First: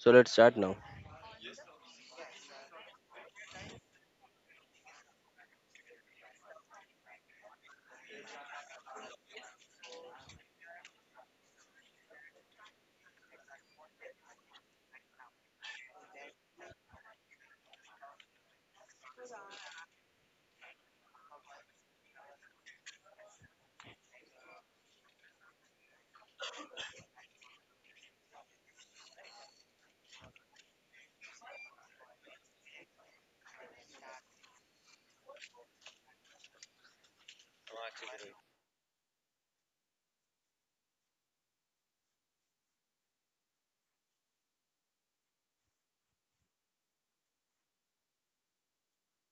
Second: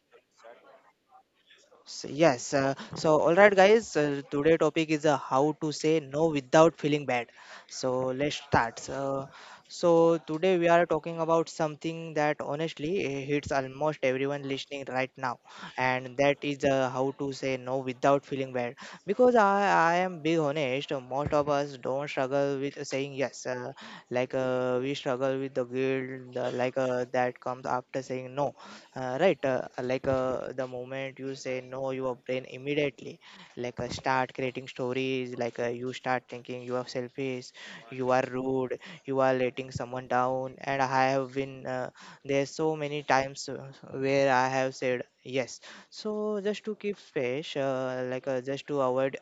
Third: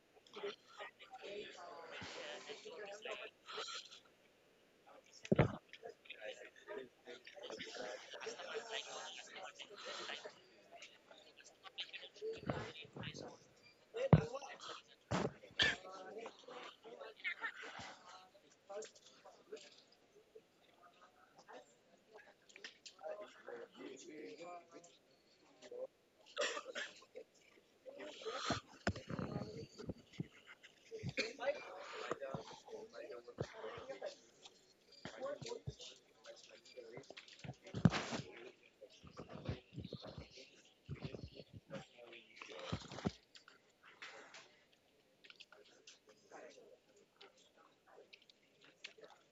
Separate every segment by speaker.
Speaker 1: So let's start now.
Speaker 2: All right, guys. Today topic is how to say no without feeling bad. So, let's start. So, so today we are talking about something that honestly hits almost everyone listening right now, and that is how to say no without feeling bad. Because I am being honest, most of us don't struggle with saying yes. We struggle with the guilt, that comes after saying no, the moment you say no your brain immediately start creating stories, you start thinking you are selfish, you are rude, you are letting someone down. And I have been there so many times where I have said yes, so just to keep space, just to avoid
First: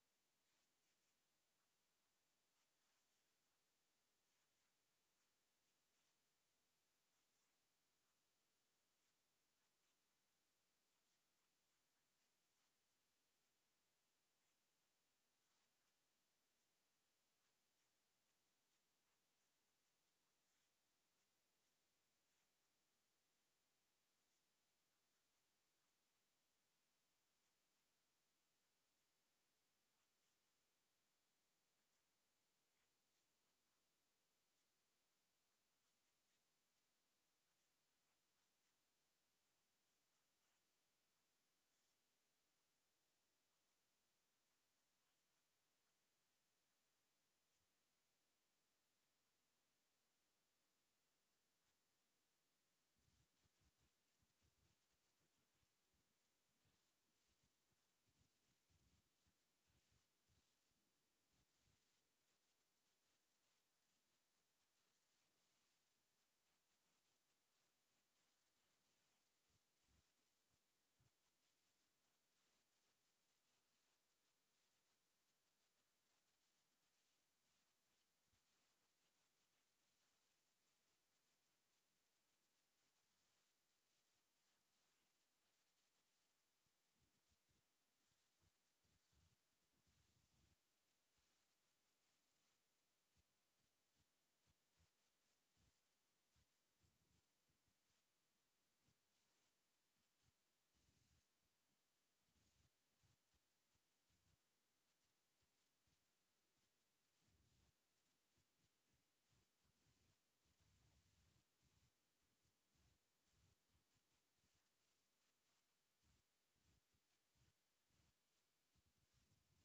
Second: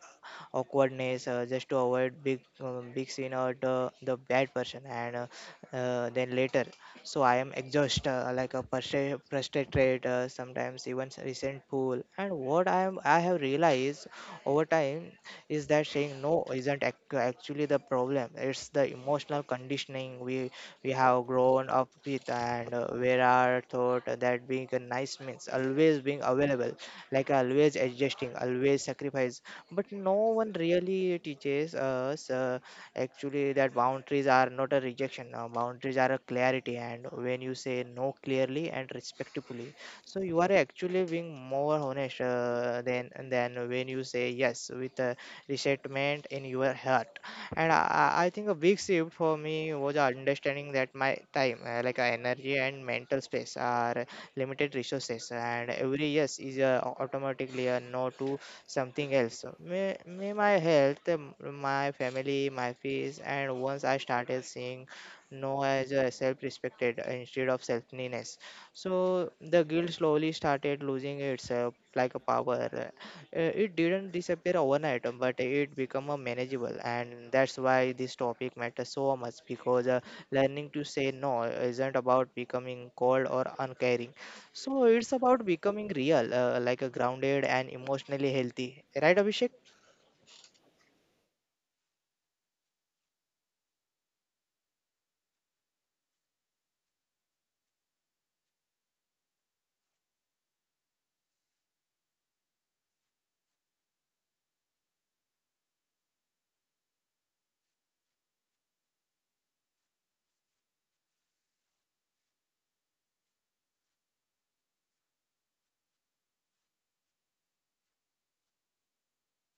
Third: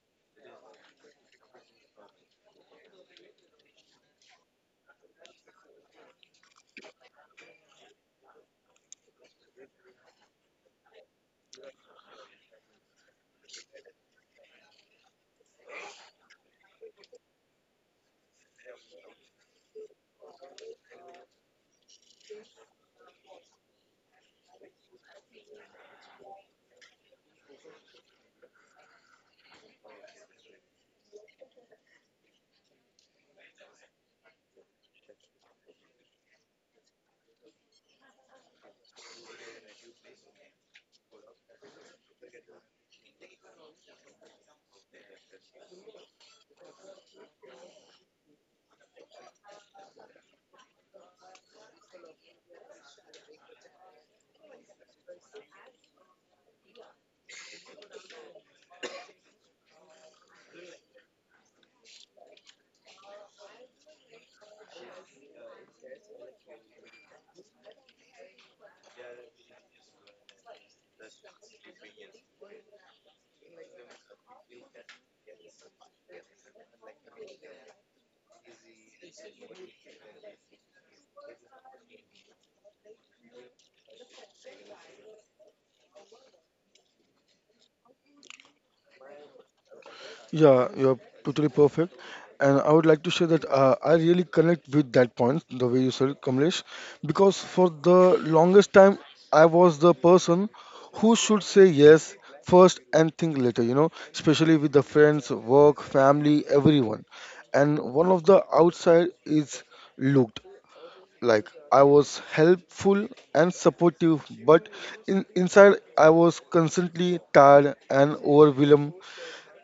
Speaker 2: awkwardness, just to avoid big scene or the bad person. And then later, so I am exhausted, like a frustrated, sometimes even resentful. And what I am, I have realized over time is that saying no isn't actually the problem, it's the emotional conditioning we have grown up with. And Where our thought that being a nice means always being available, like always adjusting, always sacrifice. But no one really teaches us, actually, that boundaries are not a rejection. Now, boundaries are a clarity, and when you say no clearly and respectfully, so you are actually being more honest than when you say yes with a resentment in your heart. And I, I think a big shift for me was understanding that my time, energy and mental space, are limited resources, and every yes is automatically a no to something else. So, may my health, my family, my fees. And once I started seeing no as a self-respected instead of selfness, so the guilt slowly started losing itself like a power. It didn't disappear overnight, but it became a manageable, and that's why this topic matters so much, because learning to say no isn't about becoming cold or uncaring, so it's about becoming real, like a grounded and emotionally healthy, right, Abhishek?
Speaker 3: Yeah, you're totally perfect. And I would like to say that I really connect with that point, the way you said, it, Kamlesh, because for the longest time, I was the person who should say yes first and think later, you know, especially with the friends, work, family, everyone. And one of the outside is looked. Like I was helpful and supportive but inside I was constantly tired and overwhelmed,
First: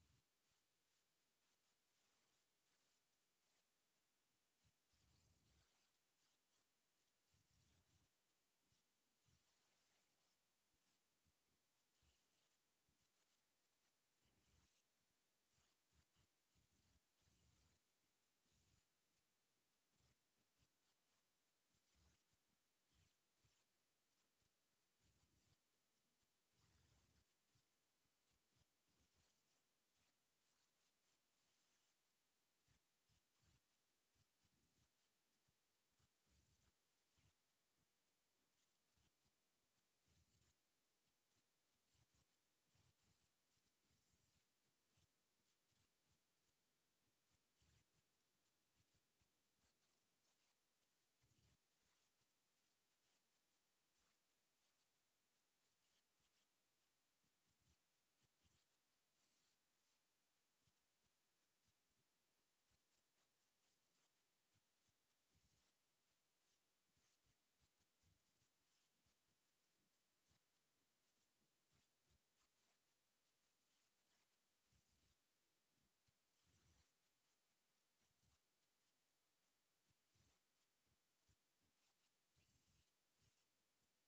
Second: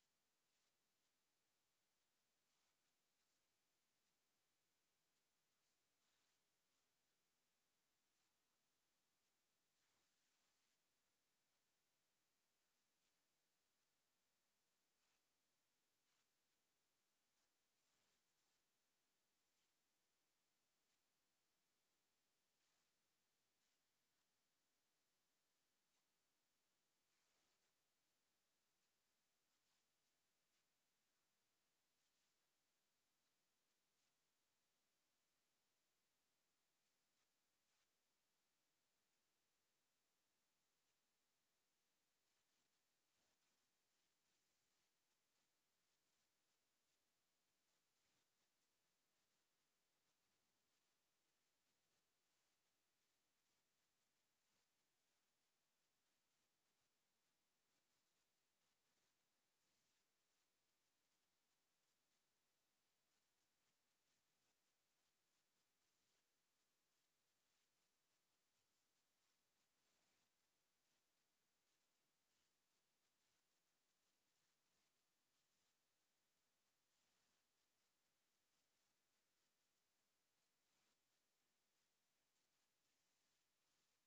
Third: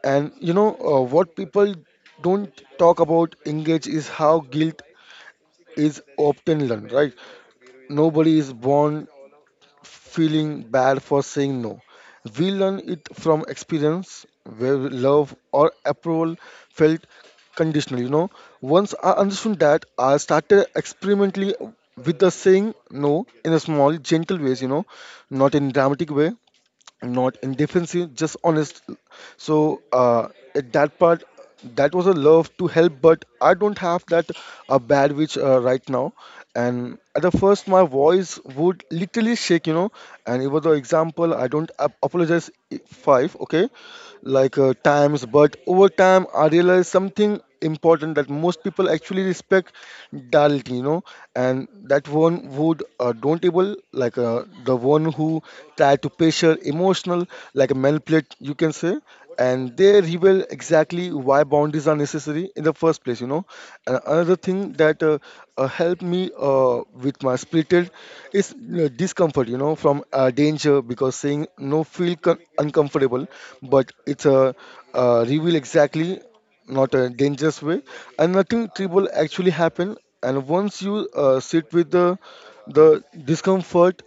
Speaker 3: and you know, what people don't talk about engage is how guilt is often learned, right? Nobody is born feeling bad for saying no. We learn it from experience where love or approval felt conditional. You know, once I understood that, I started experimentally with the saying no in a small, gentle ways. You know, not in dramatic way, not in defensive, just honest. So uh, at that part, that was a love to help, but I don't have that a bad which right now. And at the first, my voice would literally shake, you know. And it was an example. I don't ap- apologize. Five, okay, times, but over time, I realized something important, that most people actually respect dal, you know. And that one would don't able, the one who try to pressure emotional, like a manipulate you can say, and they reveal exactly why boundaries are necessary in the first place, you know. And another thing that helped me with my spirited is discomfort, you know, from danger, because saying no feel uncomfortable, but it's a reveal exactly, not a dangerous way, and nothing terrible actually happen. And once you sit with the the discomfort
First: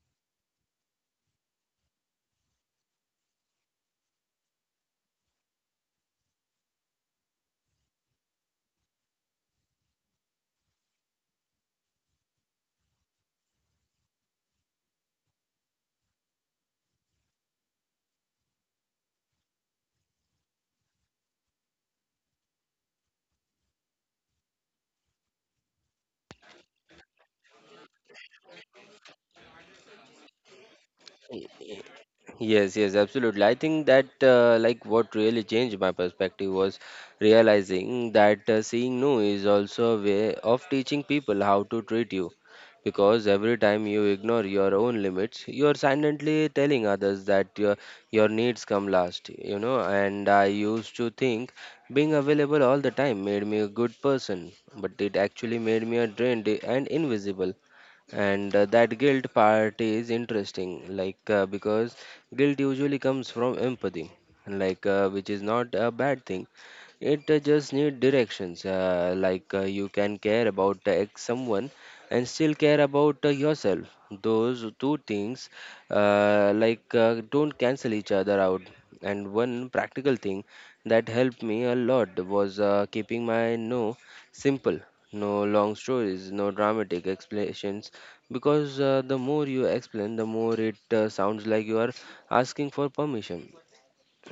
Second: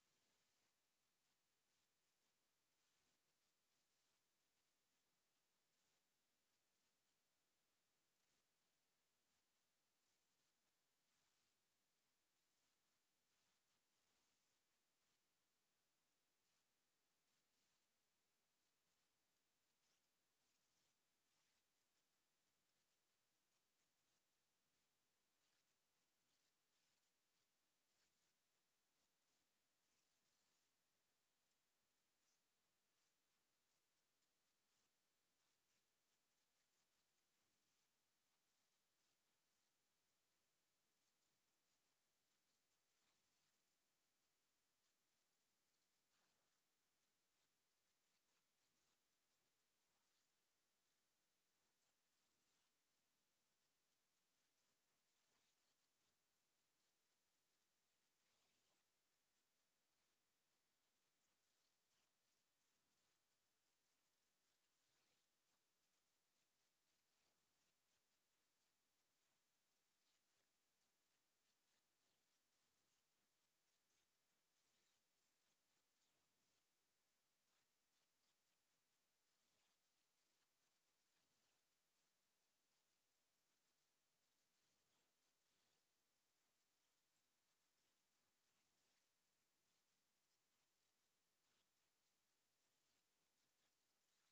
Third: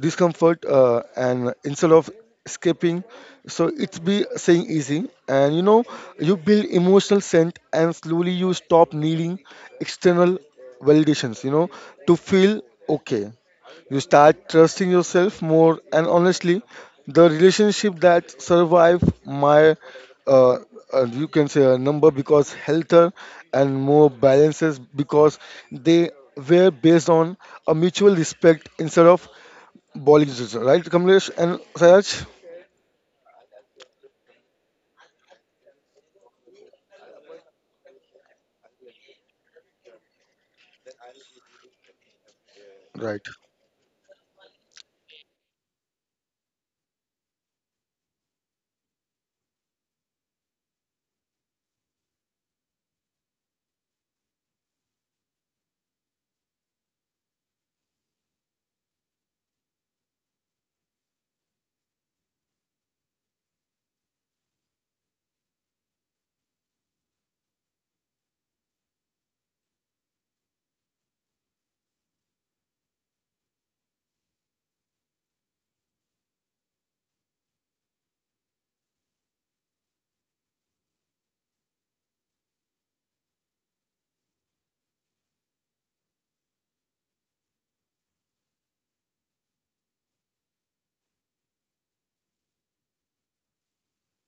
Speaker 3: discomfort and instead of escaping, so it's be saying easy. And you know, you build emotional scent, and slowly you stop needing external validations, you know, to feel okay. You start trusting yourself more, and honestly, the relationship that survive my uh, you can say a number because healthier and more balances, because they were based on a mutual respect instead of Bollywood, right, Kamlesh and Sayaj?
Speaker 1: Yes, yes, absolutely. I think that what really changed my perspective was realizing that saying no is also a way of teaching people how to treat you.
Speaker 3: Right.
Speaker 1: Because every time you ignore your own limits, you are silently telling others that your needs come last, you know. And I used to think being available all the time made me a good person, but it actually made me a drained and invisible, and that guilt part is interesting, because guilt usually comes from empathy, which is not a bad thing. It just need directions. You can care about ex someone and still care about yourself. Those two things don't cancel each other out. And one practical thing that helped me a lot was keeping my no simple. No long stories, no dramatic explanations, because the more you explain, the more it sounds like you are asking for permission,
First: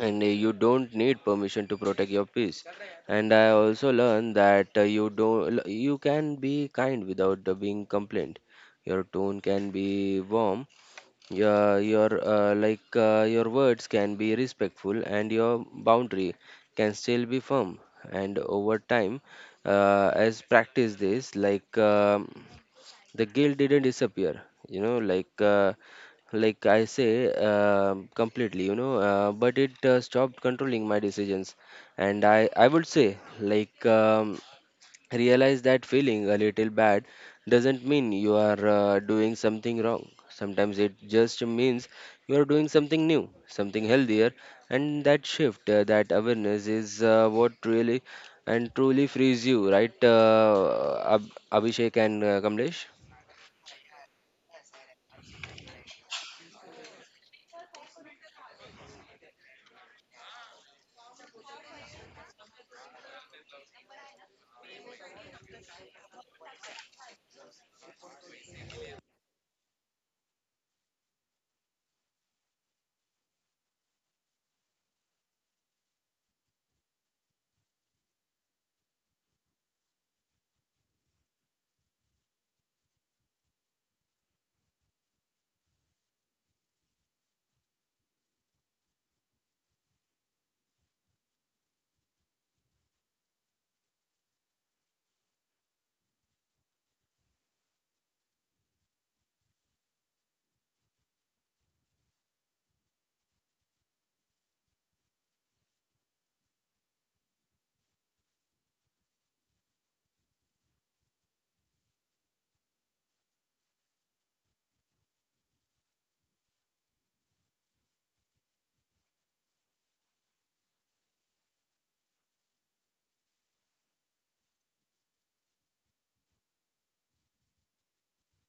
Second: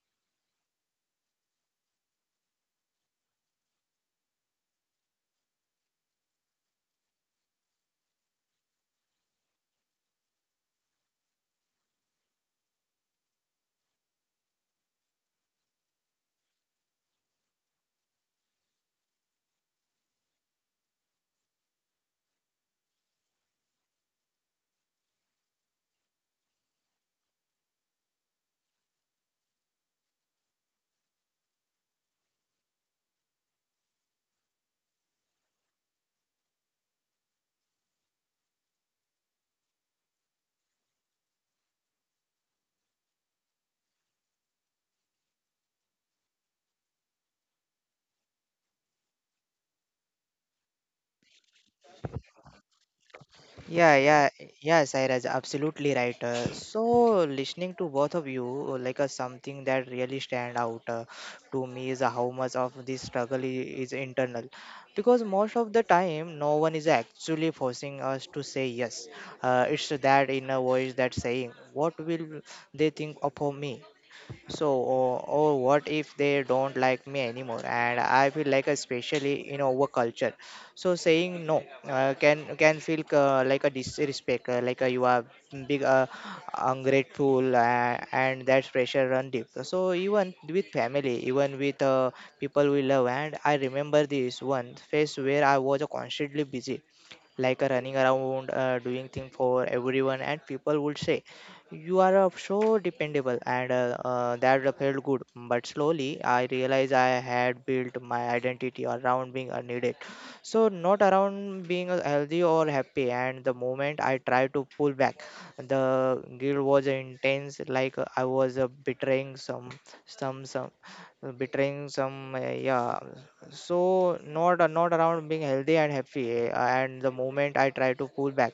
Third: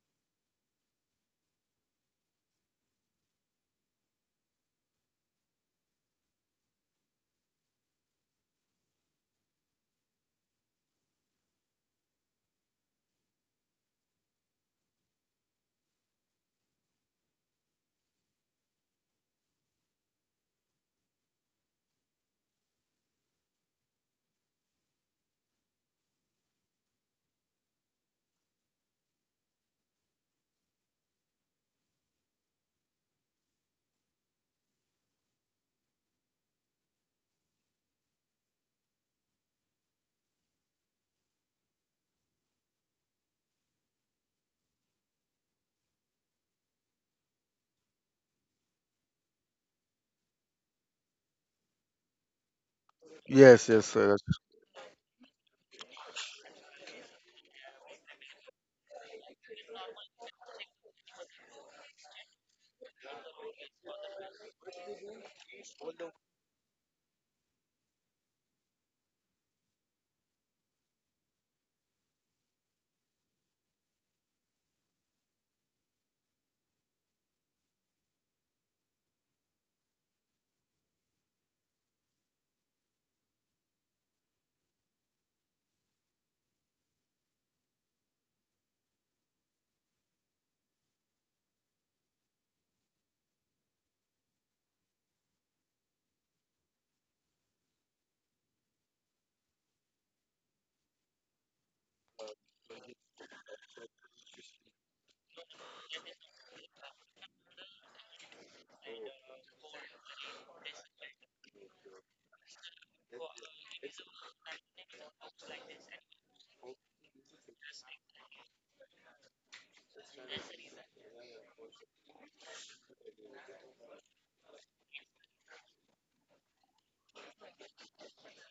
Speaker 1: and you don't need permission to protect your peace. And I also learned that you can be kind without being complained. Your tone can be warm. Your your words can be respectful, and your boundary can still be firm. And over time, as practice this, the guilt didn't disappear, you know, like I say completely, you know, but it stopped controlling my decisions. And I would say, realize that feeling a little bad doesn't mean you are doing something wrong. Sometimes it just means you are doing something new, something healthier. And that shift, that awareness, is what really and truly frees you, right, Abhishek and Kamlesh?
Speaker 3: Yes, yes,
Speaker 2: Yeah,
Speaker 3: Sayaj.
Speaker 2: yeah, yeah, Sairaj, absolutely right. Listening to both of you, something that really stand out to me is how much of this struggle is internal, because most of the time, no one is actually forcing us to say yes. It's that inner voice that's saying, "What will they think of me?" Or what if they don't like me anymore? And I feel like, especially in our culture, so saying no can feel like a disrespect, you are big ungrateful, and that pressure run deep. So even with family, even with people we love. And I remember this one phase where I was constantly busy, like a running around doing thing for everyone, and people would say you are so dependable, and that felt good. But slowly I realized I had built my identity around being needed, so not around being healthy or happy. And the moment I tried to pull back, the guilt was intense, I was betraying some betraying some yeah so not not around being healthy and happy, and the moment I try to pull back,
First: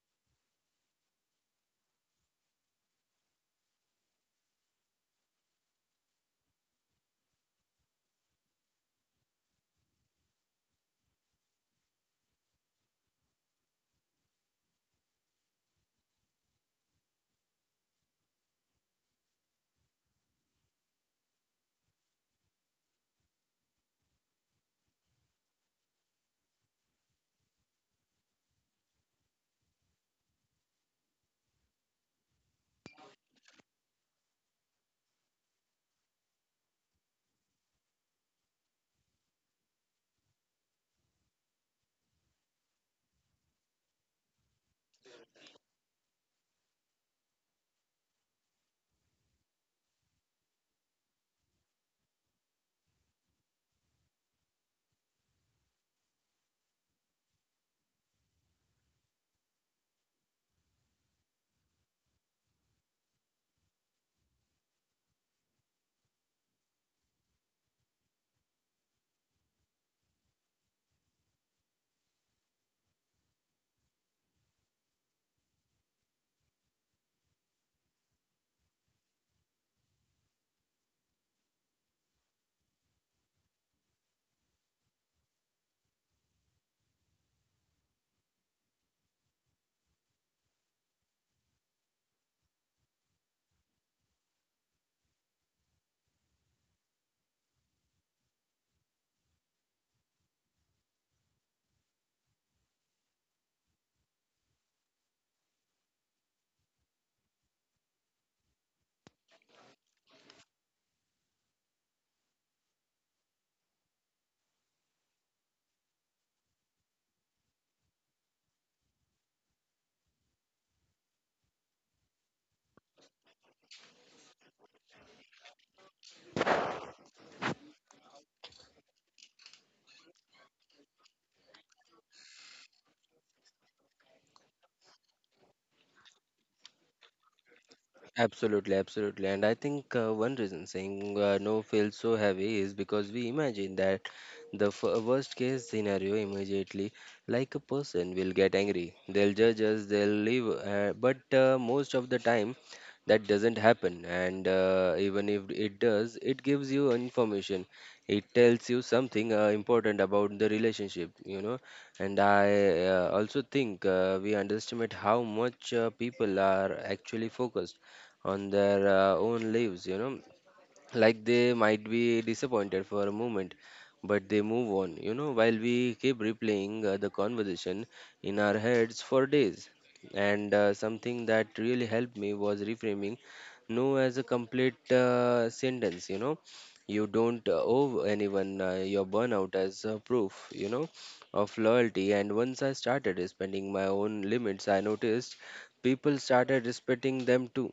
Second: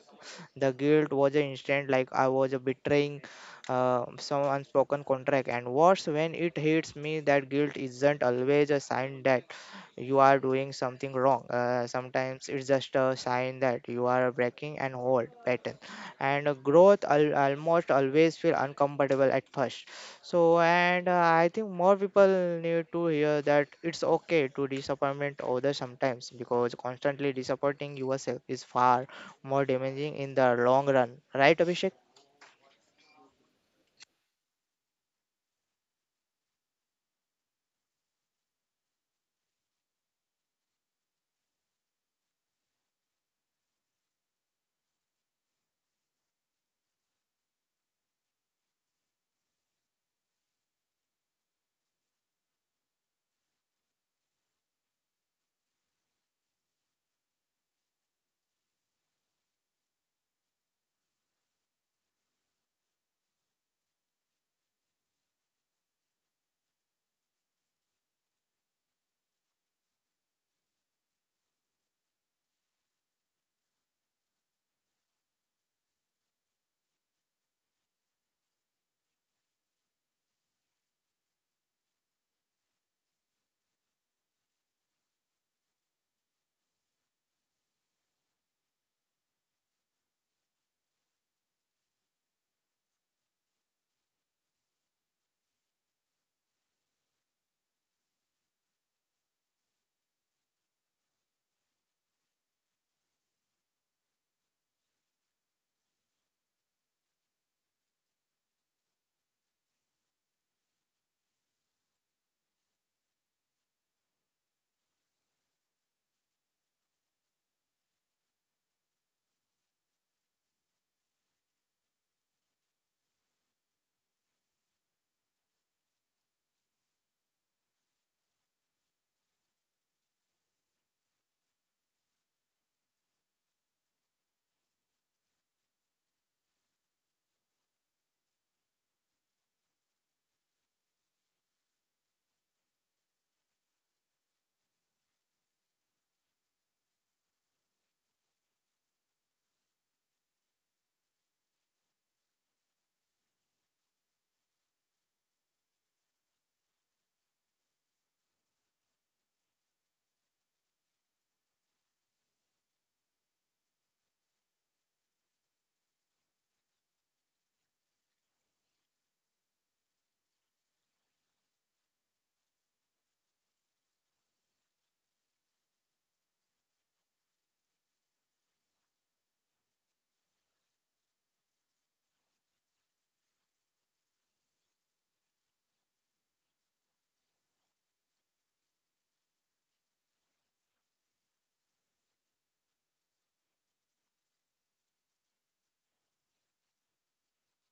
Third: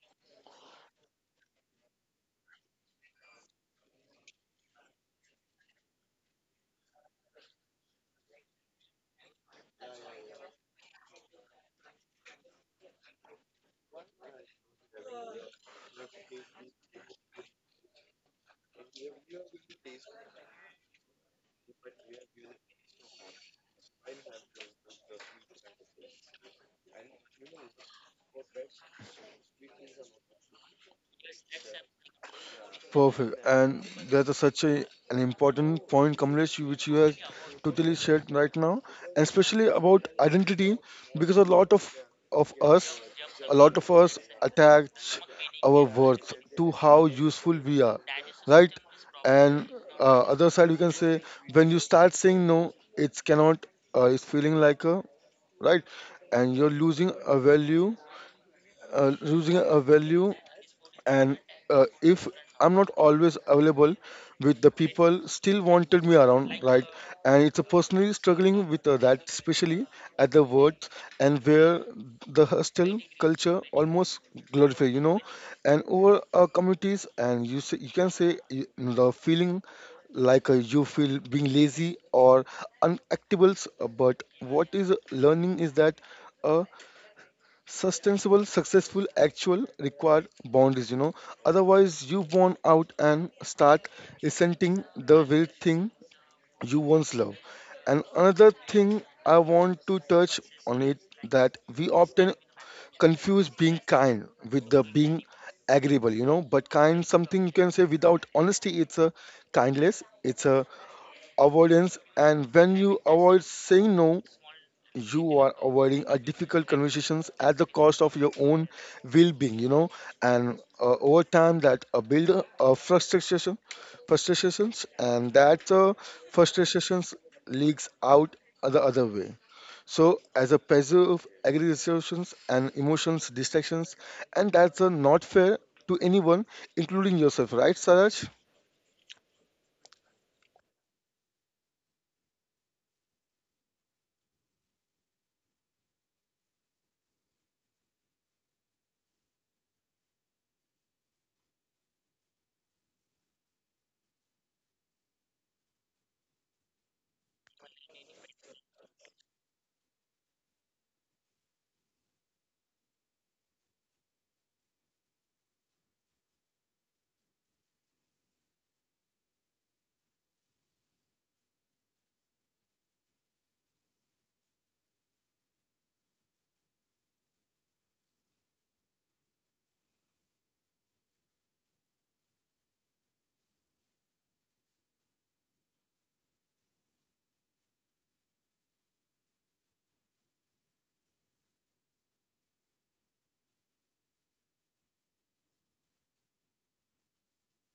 Speaker 2: the guilt was an instant, like I was betraying some unspoken contract. And worse, when it hits me that guilt isn't always a sign that you are doing something wrong, sometimes it's just a sign that you are breaking an old pattern, and growth almost always feel uncomfortable at first. So, and uh, I think more people need to hear that it's okay to disappointment others sometimes, because constantly disappointing yourself is far more damaging in the long run, right, Abhishek?
Speaker 3: Perfect. And that's a, such a, an important point, Kamlesh, you- which you have totally shared right now, and especially about identity, because of us, a lot of us attach our worth to how useful we are, right? And other side, you can say when you start saying no, it cannot. It's feeling like a right, and you're losing a value, and if I'm not always available with the people still wanted me around, right? And it's a personally struggling with that, especially at the words, and where the hostel culture almost glorify, you know, and over our communities. And you say, you can say you, the feeling you feel being lazy or unactables, but what is learning is that uh, sustainable, successful, actual required boundaries, you know. Otherwise, you burn out and start resenting the very thing you once loved. And another thing I want to touch on it, that we often confuse being kind with the being agreeable, you know. But kind, something you can say without honesty, it's a kindness, it's a avoidance. And when you avoid saying no, you are avoiding a difficult conversations at the cost of your own well-being, you know. And over time, that build a frustrations and that frustrations leaks out the other way, so as a preserve aggregations and emotions distractions, and that's not fair to anyone including yourself, right, Saraj?
Speaker 1: Absolutely, absolutely. And I think one reason saying no feels so heavy is because we imagine that the worst case scenario immediately, like a person will get angry, they'll judge us, they'll leave. But most of the time, that doesn't happen. And even if it does, it gives you information. It tells you something important about the relationship, you know. And I also think we underestimate how much people are actually focused on their own lives, you know. Like they might be disappointed for a moment, but they move on, you know, while we keep replaying the conversation in our heads for days. And something that really helped me was reframing no as a complete sentence, you know. You don't owe anyone your burnout as proof, you know, of loyalty. And once I started respecting my own limits, I noticed people started respecting them too,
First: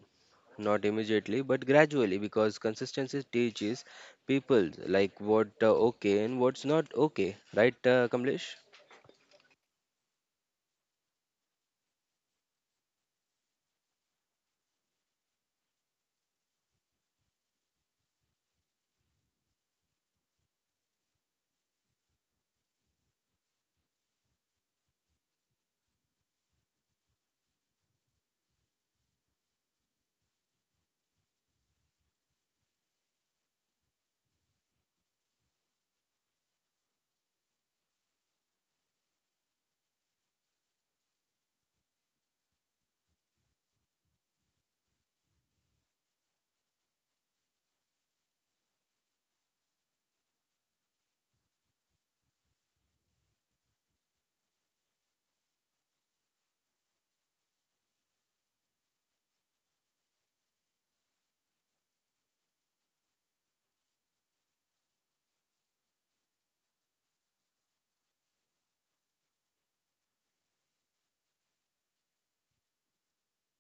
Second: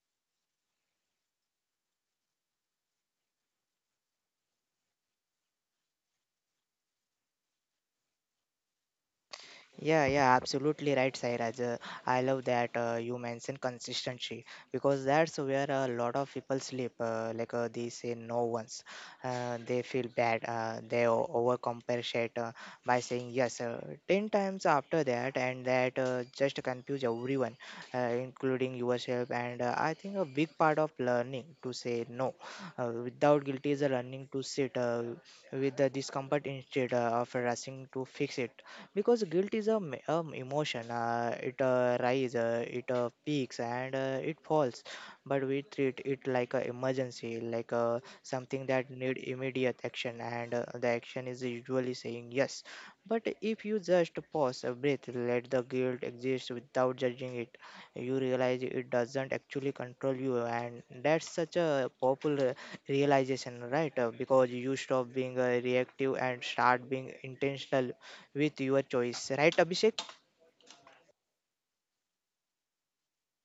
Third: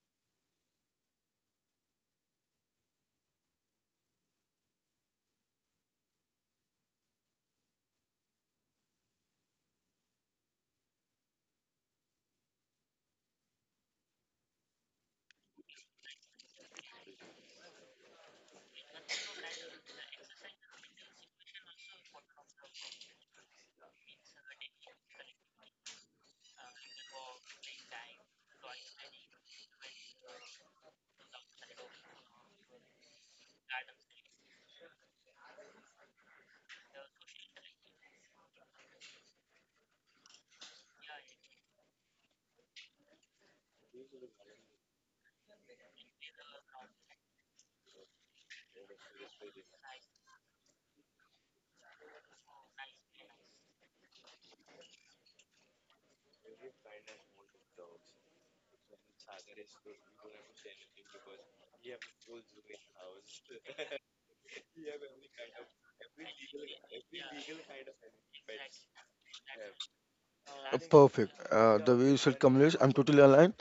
Speaker 1: not immediately, but gradually, because consistency teaches people like what okay and what's not okay, right, Kamlesh?
Speaker 2: Yeah, absolutely right, Sairaj. I love that you mentioned consistency, because that's where a lot of people sleep. They say, no one's. They feel bad. They overcompensate by saying yes 10 times after that, and that just confuse everyone, including yourself. And I think a big part of learning to say no without guilt is a learning to sit with the discomfort, instead of rushing to fix it, because guilt is a emotion, it rise, it peaks, and it falls. But we treat it like an emergency, something that need immediate action, and the action is usually saying yes. But if you just pause a breath, let the guilt exist without judging it, you realize it doesn't actually control you. And that's such a popular realization, right? Because you stop being reactive and start being intentional with your choice, right, Abhishek?
Speaker 3: Perfect. The way you said communication, I'm totally aligned.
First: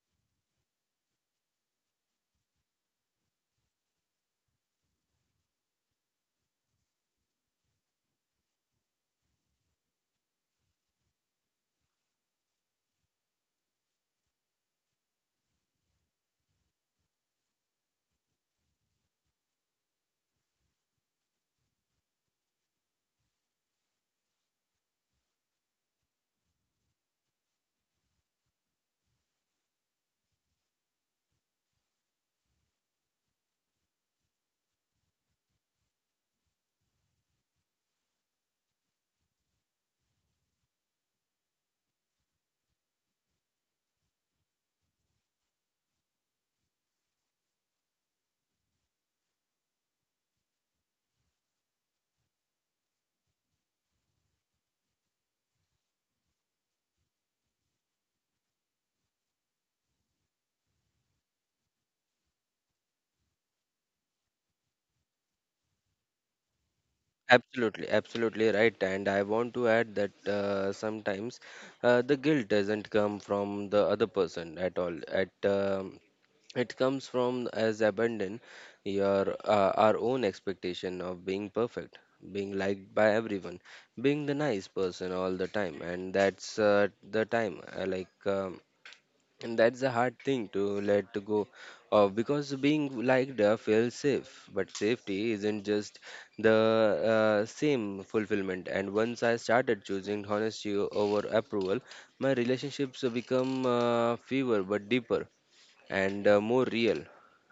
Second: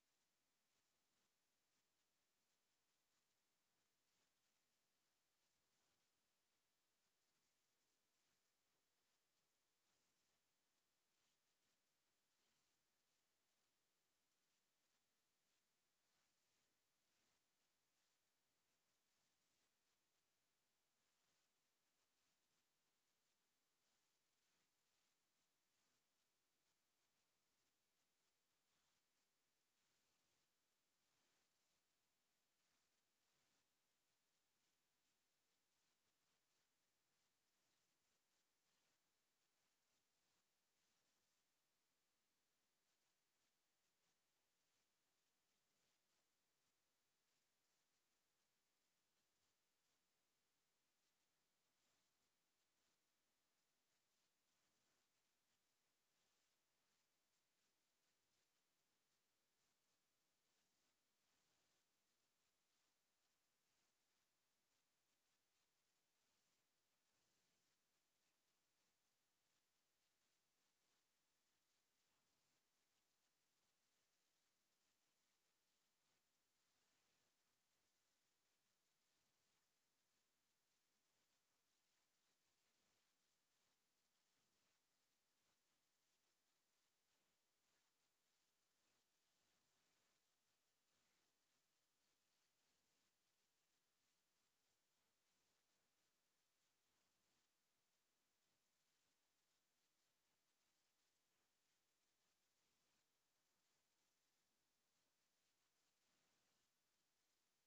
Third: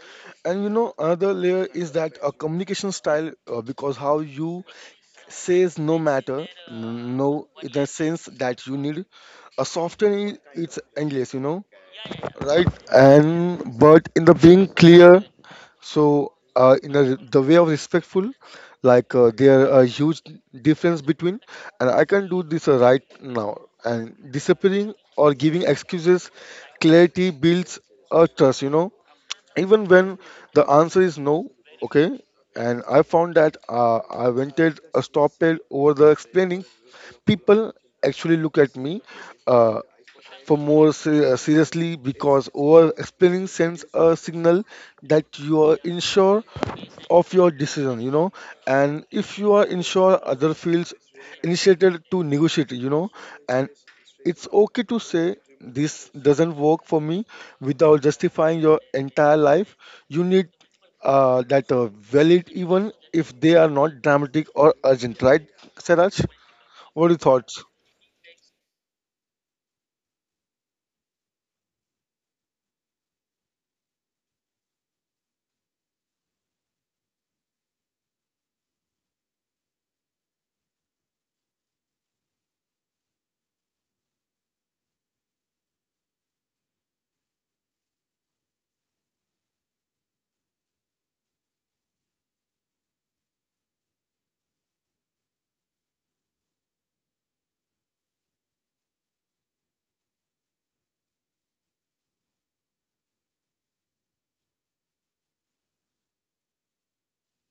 Speaker 3: And you know, another layer is that a communication style, because how you says no matter, no, in the sense that you need a softening, it's endless, you know, right? And but in the being clear, so, in the way of respectful, there are a huge difference between, and I can do this right now, and disappearing or giving excuses, clarity builds a trust, you know, even when the answer is no, okay. And I found that I wanted a stop it over the explaining. People actually look at me uh, for seriously, because over explaining sends a signal that you are unsure of your decision, you know. And if you are unsure, other feels initiated to negotiate, you know. And it's okay to say this doesn't work for me without justifying your entire life. You need that valid, even if they are not dramatic or urgent, right, Saraj? What are your thoughts?
Speaker 1: Absolutely, absolutely right. And I want to add that sometimes the guilt doesn't come from the other person at all. At it comes from as abandon your our own expectation of being perfect, being liked by everyone, being the nice person all the time, and that's the time like. And that's a hard thing to let go of, because being liked feels safe, but safety isn't just the same fulfillment. And once I started choosing honesty over approval, my relationships become fewer but deeper and more real.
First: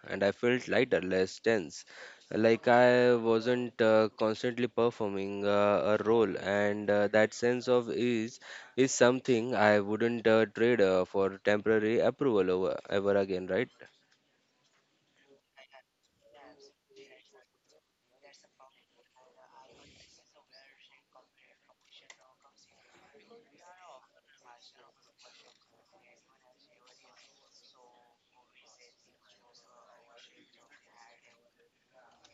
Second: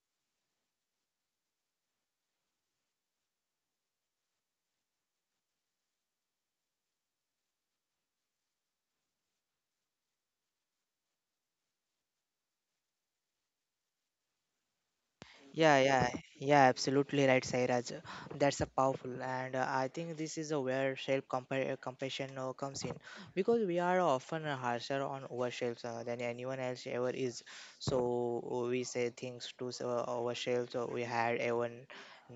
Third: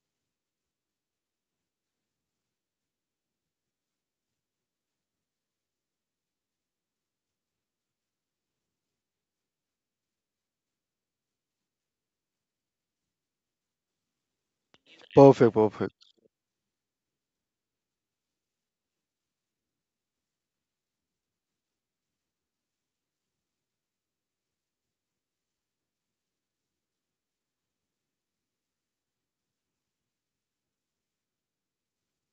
Speaker 1: And I felt lighter, less tense, like I wasn't constantly performing a role. And that sense of ease is something I wouldn't trade for temporary approval over ever again, right?
Speaker 3: Perfect,
Speaker 2: Yeah,
Speaker 3: perfect.
Speaker 2: yeah, yeah, absolutely right, Sairaj. That's a powerful, and I think this is a where self compassion comes in, because we are often harsher on ourselves than anyone else ever is. So we say things to ourselves we had ever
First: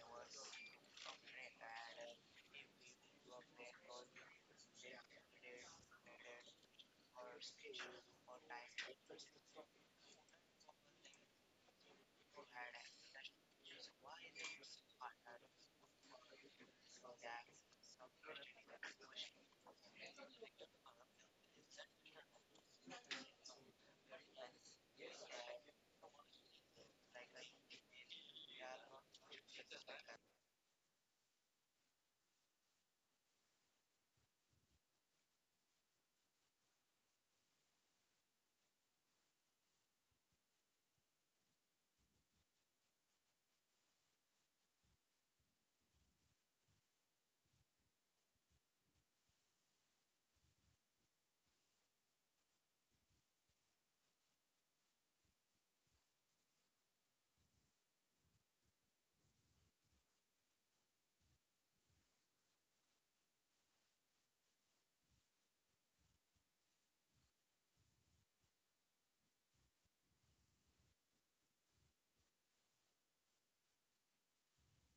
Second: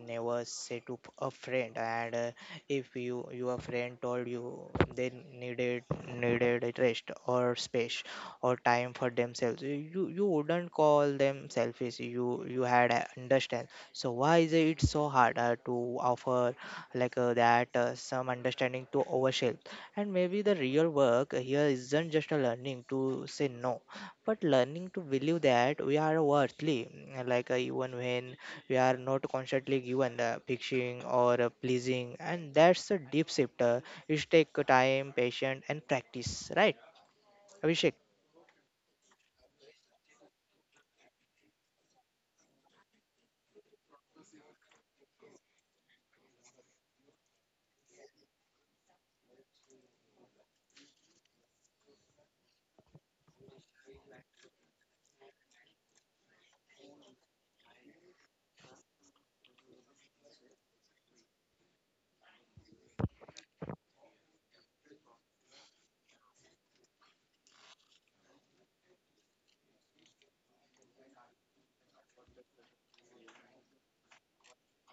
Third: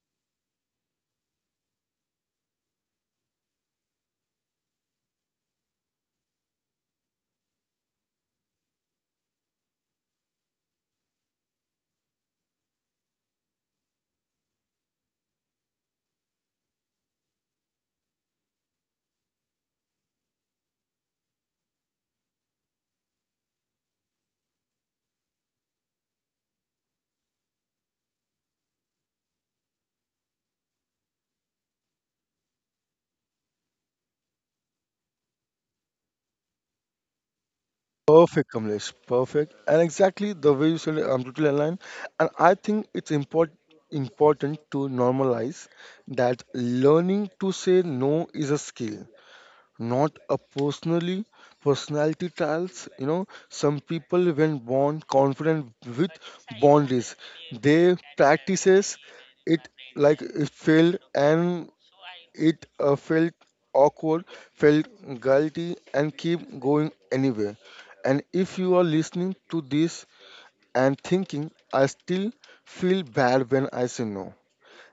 Speaker 2: never say to a friend. And If you your friend told you they needed a rest or space or time for themselves, you wouldn't call them selfish, you had understand. So why is it so hard to offer that some understanding to overshelf? And maybe the real work here isn't just a learning to say no, but learning to believe that we are worthly, even when we are not constantly given the fixing or pleasing. And that's a deep shift, it take time, patience, and practice, right, Abhishek?
Speaker 3: Perfect, Kamlesh. Perfect. And exactly the way you said it, I'm totally aligned. And I think it's important to normalize that learning to say no is a skill, not a personally personality trials. You know, some people when born confident with boundaries, they practices it like it failed. And it felt awkward, felt guilty, and keep going anyway. And if you are listening to this and thinking, I still feel bad when I say no,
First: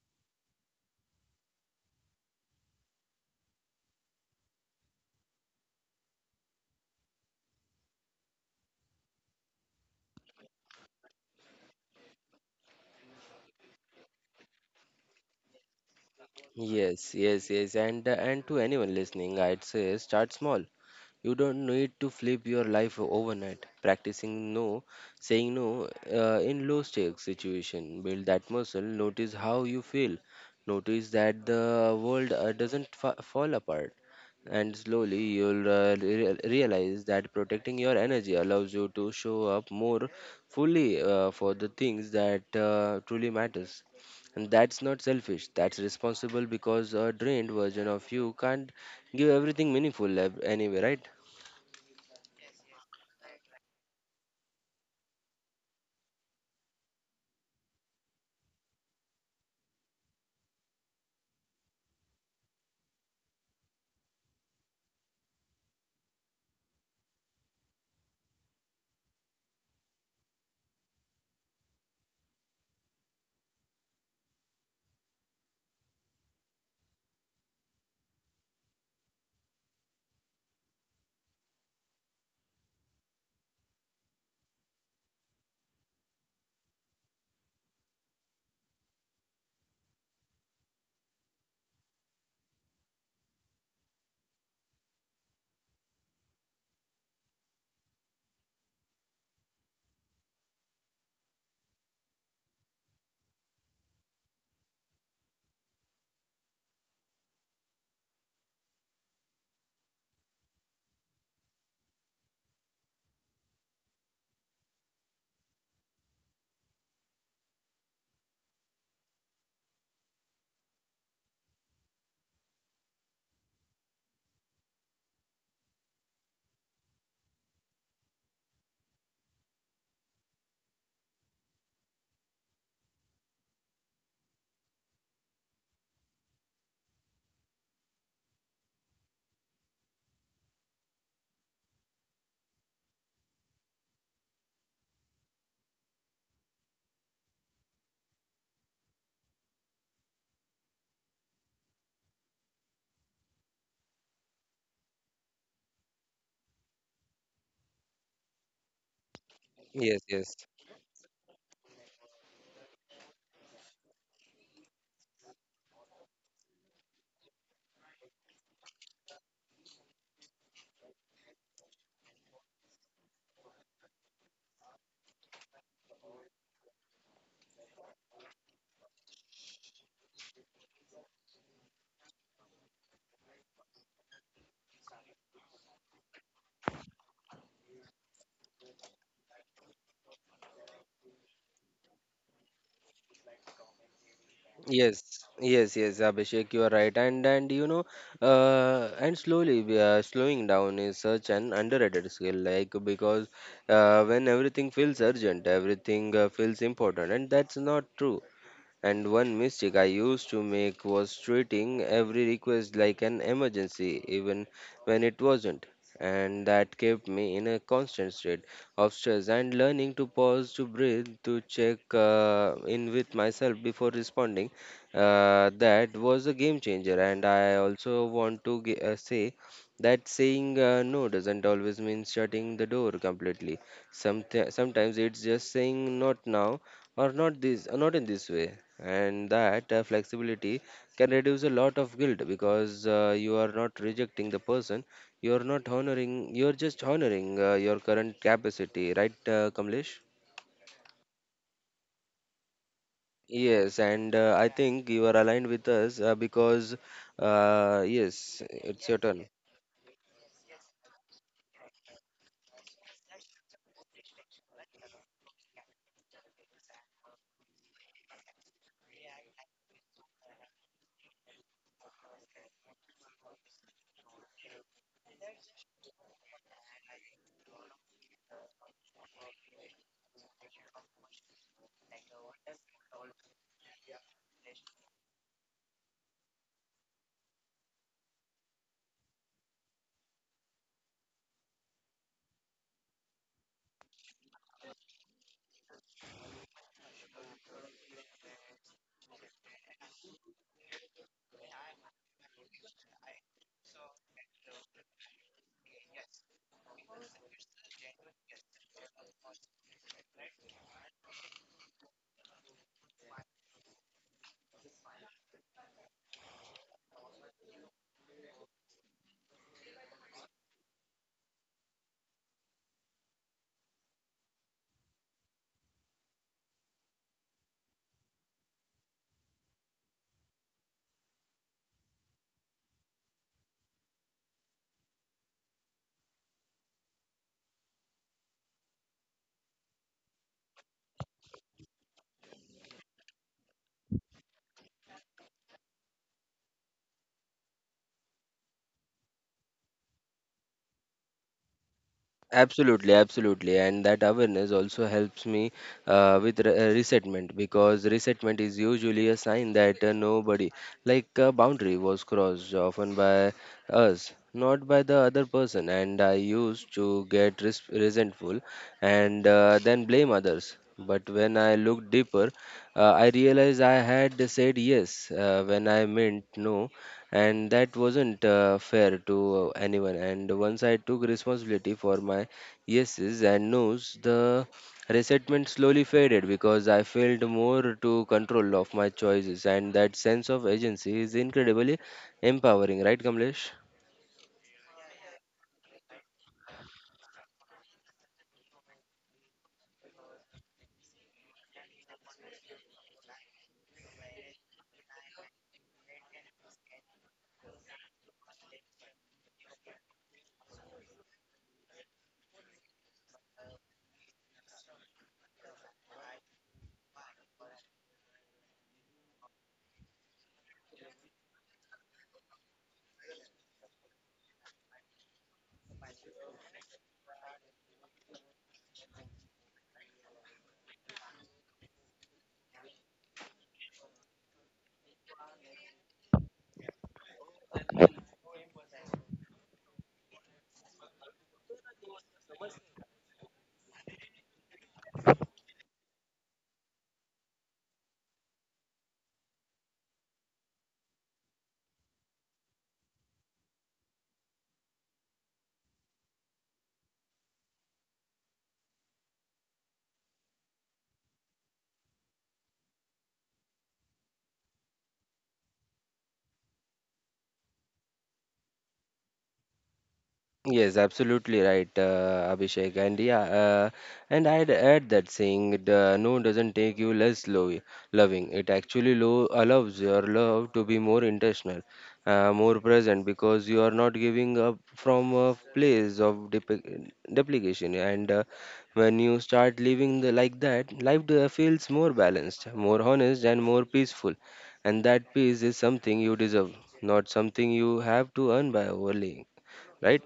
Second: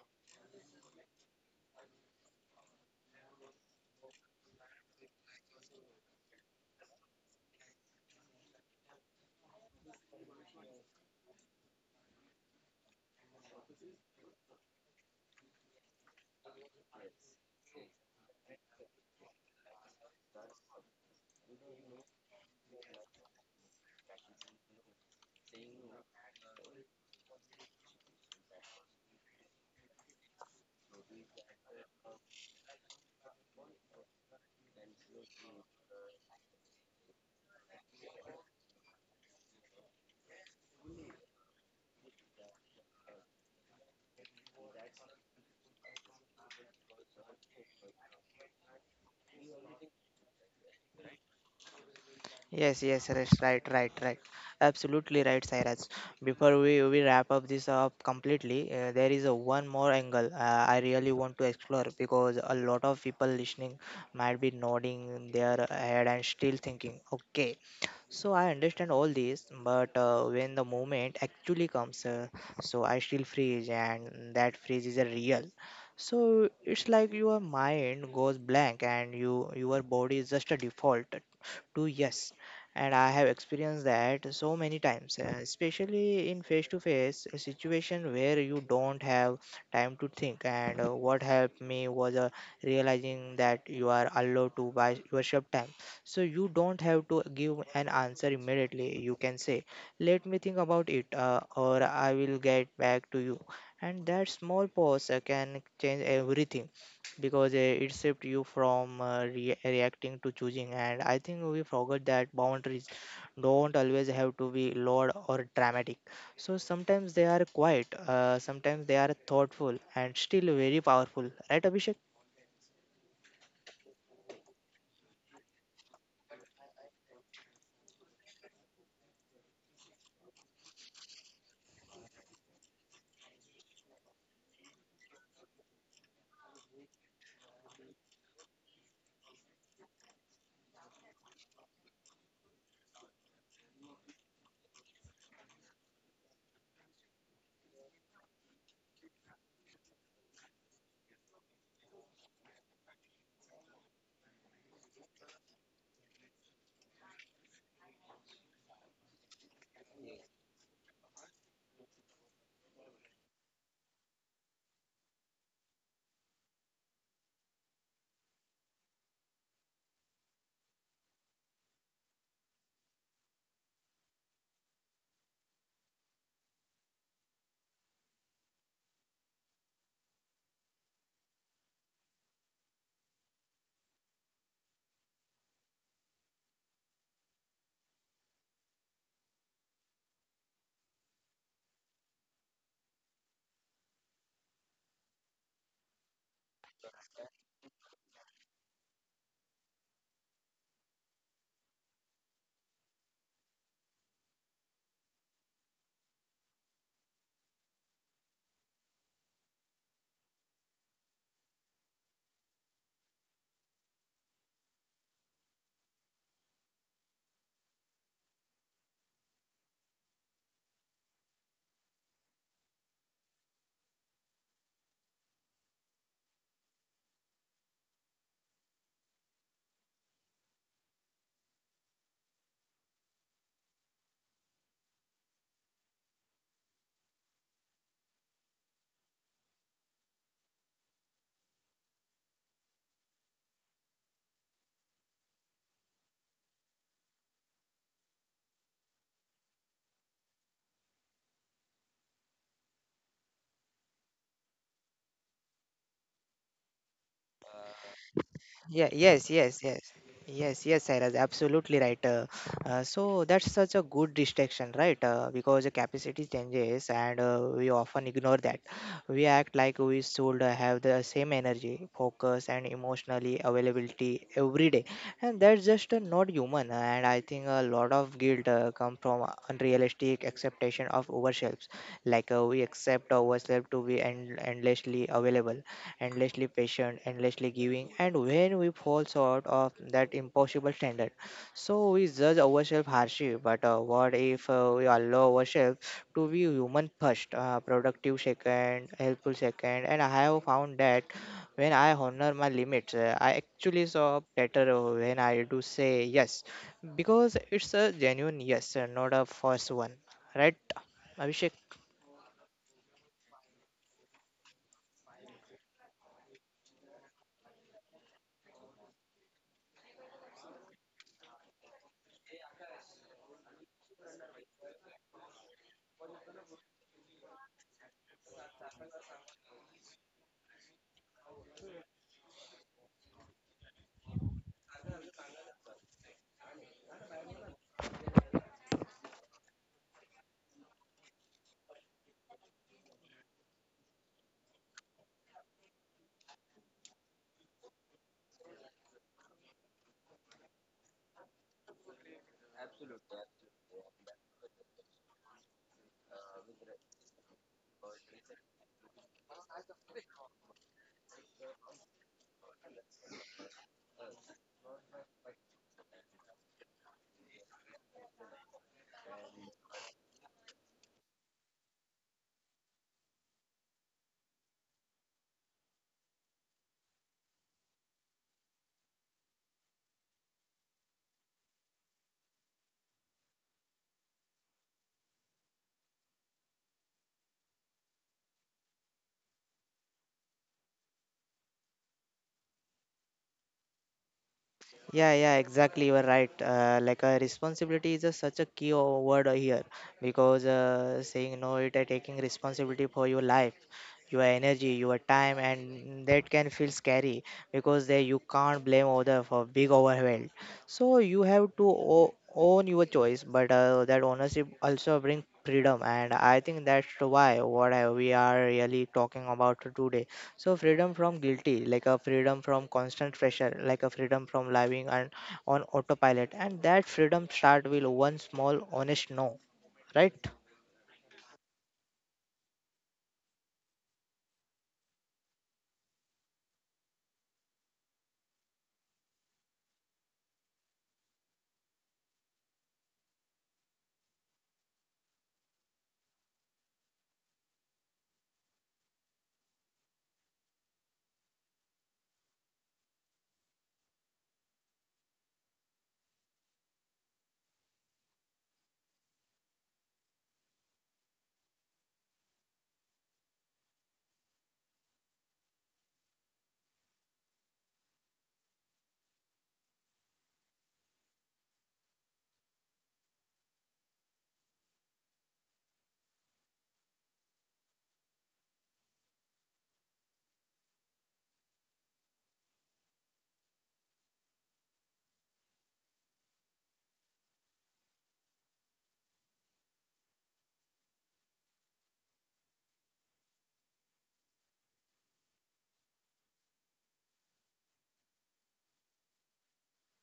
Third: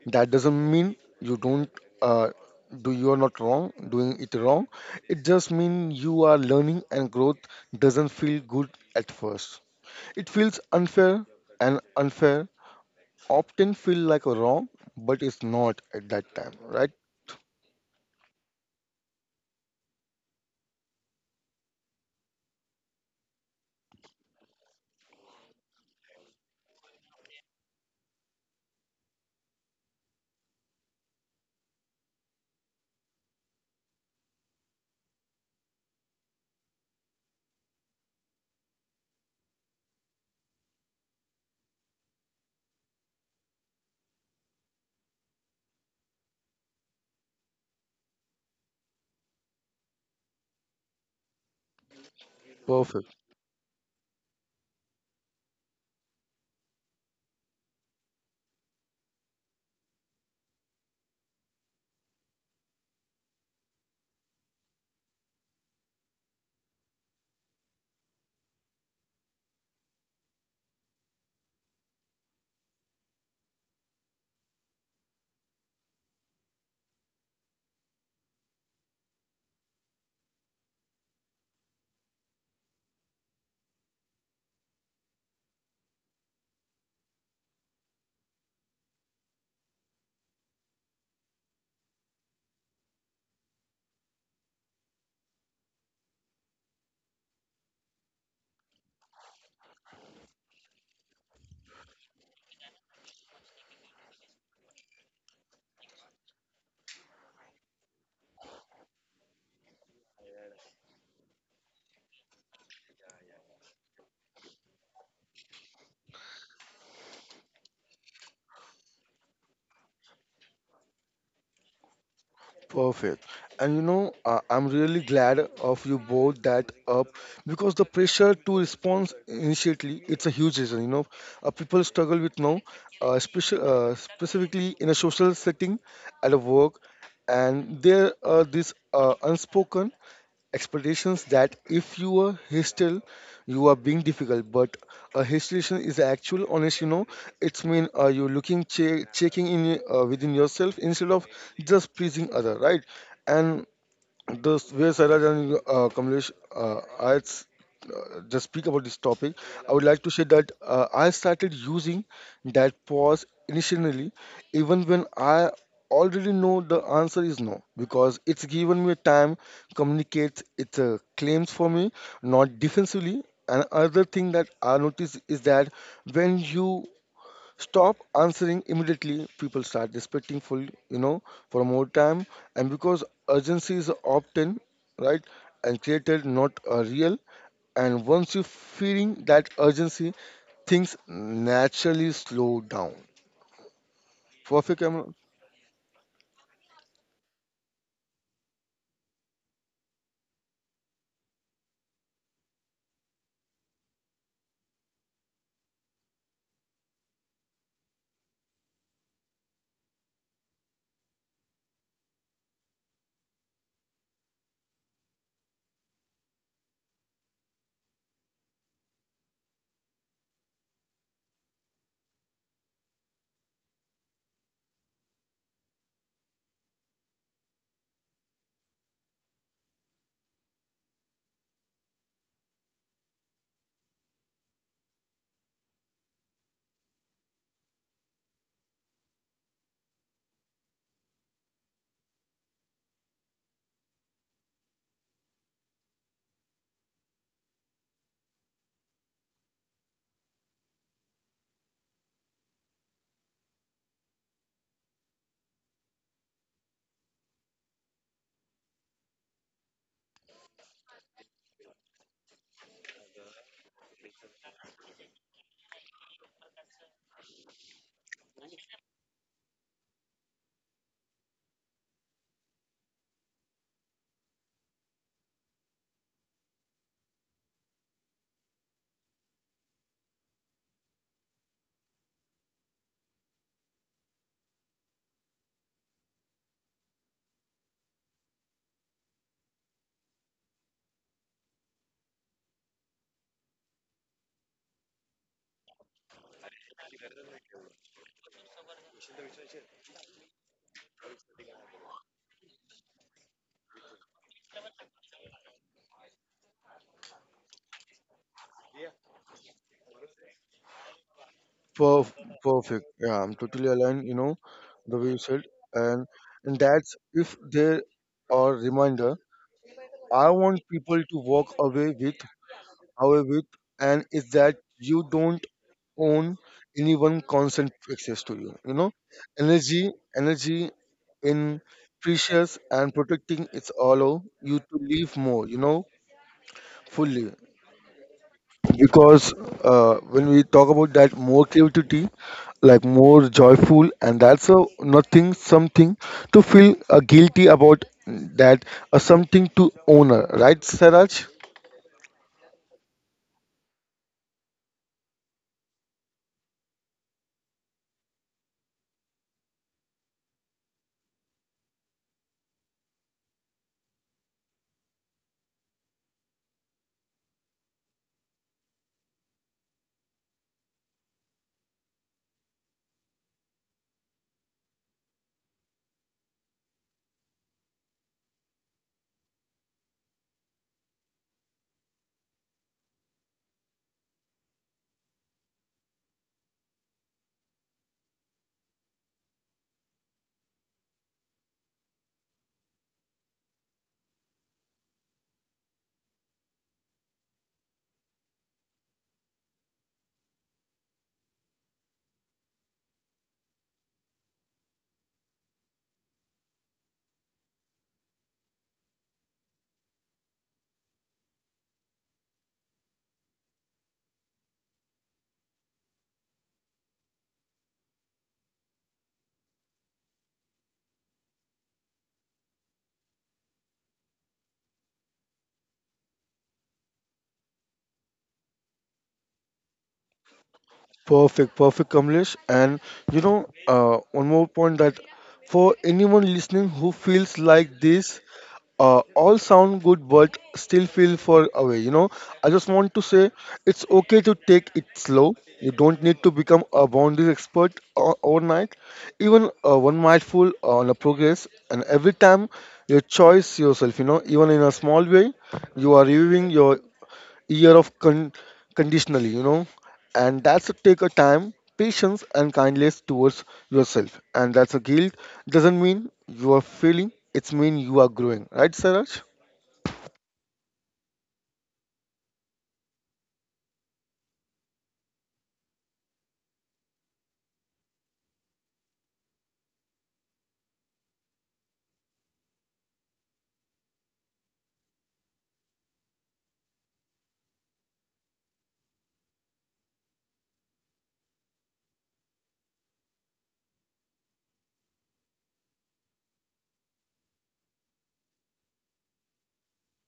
Speaker 3: that doesn't mean you don't. Uh, do you are not wrong doing it wrong, it just means you are learning, and growth doesn't feel good at first. It feels unfair, and unfair often feel like a wrong, but it's not at that time, right?
Speaker 1: Yes, yes, yes. And to anyone listening, I'd say start small. You don't need to flip your life overnight. Practicing no, saying no in low stakes situation, build that muscle. Notice how you feel. Notice that the world doesn't fa- fall apart, and slowly you'll realize that protecting your energy allows you to show up more fully for the things that truly matters. And that's not selfish, that's responsible, because a drained version of you can't give everything meaningful anyway, right?
Speaker 3: Perfect.
Speaker 2: Yes, right. Absolutely right, Cyrus. Before we wrap up this up completely, there is a one more angle I really want to explore, because a lot of people listening might be nodding their head and still thinking, okay, so I understand all this, but when the moment actually comes, so I still freeze, and that freeze is a real. So it's like your mind goes blank and your body is just a default to yes. And I have experienced that so many times, especially in face to face situation where you don't have time to think. And what helped me was realizing that you are allowed to buy worship time, so you don't have to give an answer immediately. You can say, let me think about it, or I will get back to you. And that small pause can change everything, because it shifts you from reacting to choosing. And I think we forgot that boundaries don't always have to be loud or dramatic, so sometimes they are quiet, sometimes they are thoughtful and still very powerful, right, Abhishek?
Speaker 3: Perfect. And you know, I'm really glad of you brought that up, because the pressure to respond initially, it's a huge reason. You know, people struggle with now, specifically in a social setting, at a work, and there are these unspoken expectations that if you are hostile, you are being difficult. But a hesitation is actual honest. You know, it's mean you looking checking in within yourself instead of just pleasing other, right? And way Saraj and Kamlesh, just speak about this topic, I would like
Speaker 1: Yes,
Speaker 3: to say
Speaker 1: yes,
Speaker 3: that I started using that pause initially, even when I already know the answer is no, because it's given me time, communicates its claims for me, not defensively. And other thing that I notice is that when you stop answering immediately, people start respecting for, you know, for more time, and because urgency is often right and created not a real. And once you feeling that urgency, things naturally slow down. Perfect.
Speaker 1: yes, yes, yes, Abhishek, you are right. And you know, and slowly we are slowing down is such an underrated skill, like because when everything feels urgent, everything feels important, and that's not true. And one mistake I used to make was treating every request like an emergency, even when it wasn't. And that kept me in a constant state of stress, and learning to pause, to breathe, to check in with myself before responding. That was a game changer. And I also want to say that saying no doesn't always mean shutting the door completely. Sometimes it's just saying not now, or not this, not in this way. And that flexibility can reduce a lot of guilt, because you are not rejecting the person, you are not honoring, you are just honoring your current capacity, right, Kamlesh? Yes, and I think you are aligned with us, because yes, it's
Speaker 2: Yeah,
Speaker 1: your turn.
Speaker 2: yes, yes, yes. Yes, Sairaj, absolutely right. So that's such a good distraction, right? Because the capacity changes, and we often ignore that. We act like we should have the same energy, focus, and emotionally availability every day. And that's just not human. And I think a lot of guilt come from unrealistic expectation of ourselves. We accept ourselves to be endlessly available, endlessly patient, endlessly giving, and when we fall short of that impossible standard, so we judge ourselves harshly. But what if we allow ourselves to be human first, productive second, helpful second? And I have found that when I honor my limits, I actually saw better when I do say yes, because it's a genuine yes, not a false one, right, Abhishek?
Speaker 3: Perf- Perfect. Yeah, I'm totally aligned, you know, the way you said. and and that's, if there are reminder, I want people to walk away with, and is that you don't own anyone constant access to you, you know. Energy energy in precious, and protecting it's allow you to live more, you know, fully, because when we talk about that, more creativity, like more joyful, and that's a nothing something to feel guilty about, that something to honor, right, Saraj?
Speaker 1: Absolutely, absolutely, and that awareness also helps me with resettlement, because resettlement is usually a sign that nobody, like a boundary, was crossed, often by us, not by the other person. And I used to get resentful and then blame others. But when I looked deeper, I realized I had said yes when I meant no, and that wasn't fair to anyone. And once I took responsibility for my yeses and nos, the resentment slowly faded because I felt more to control of my choices, and that sense of agency is incredibly empowering, right, Kamlesh?
Speaker 2: Yeah, exactly. You are right. Responsibility is a, such a key word here, because saying no, it are taking responsibility for your life, your energy, your time, and that can feel scary, because they you can't blame other for being overwhelmed. So you have to own your choice. But that ownership also bring freedom, and I think that's why we are really talking about today, so freedom from guilty, like a freedom from constant pressure, like a freedom from living and on autopilot. And that freedom start with one small honest no, right?
Speaker 3: Perfect, perfect, Kamlesh. And you know, one more point, that for anyone listening who feels like this, all sound good but still feel far away. You know, I just want to say it's okay to take it slow. You don't need to become a boundaries expert overnight. Even one mindful on a progress, and every time you choice yourself. You know, even in a small way, you are reviewing your year of conditionally, you know, and that's a take a time, patience, and kindness towards yourself. And that's a guilt doesn't mean you are failing; it's mean you are growing, right, Saraj?
Speaker 1: Yes, absolutely right, Abhishek. And yeah, and I'd add that saying the no doesn't take you less lo loving. It actually lo allows your love to be more intentional, more present, because you are not giving up from a place of duplication. And when you start living the, like that, life feels more balanced, more honest, and more peaceful. And that peace is something you deserve, not something you have to earn by overlaying, right?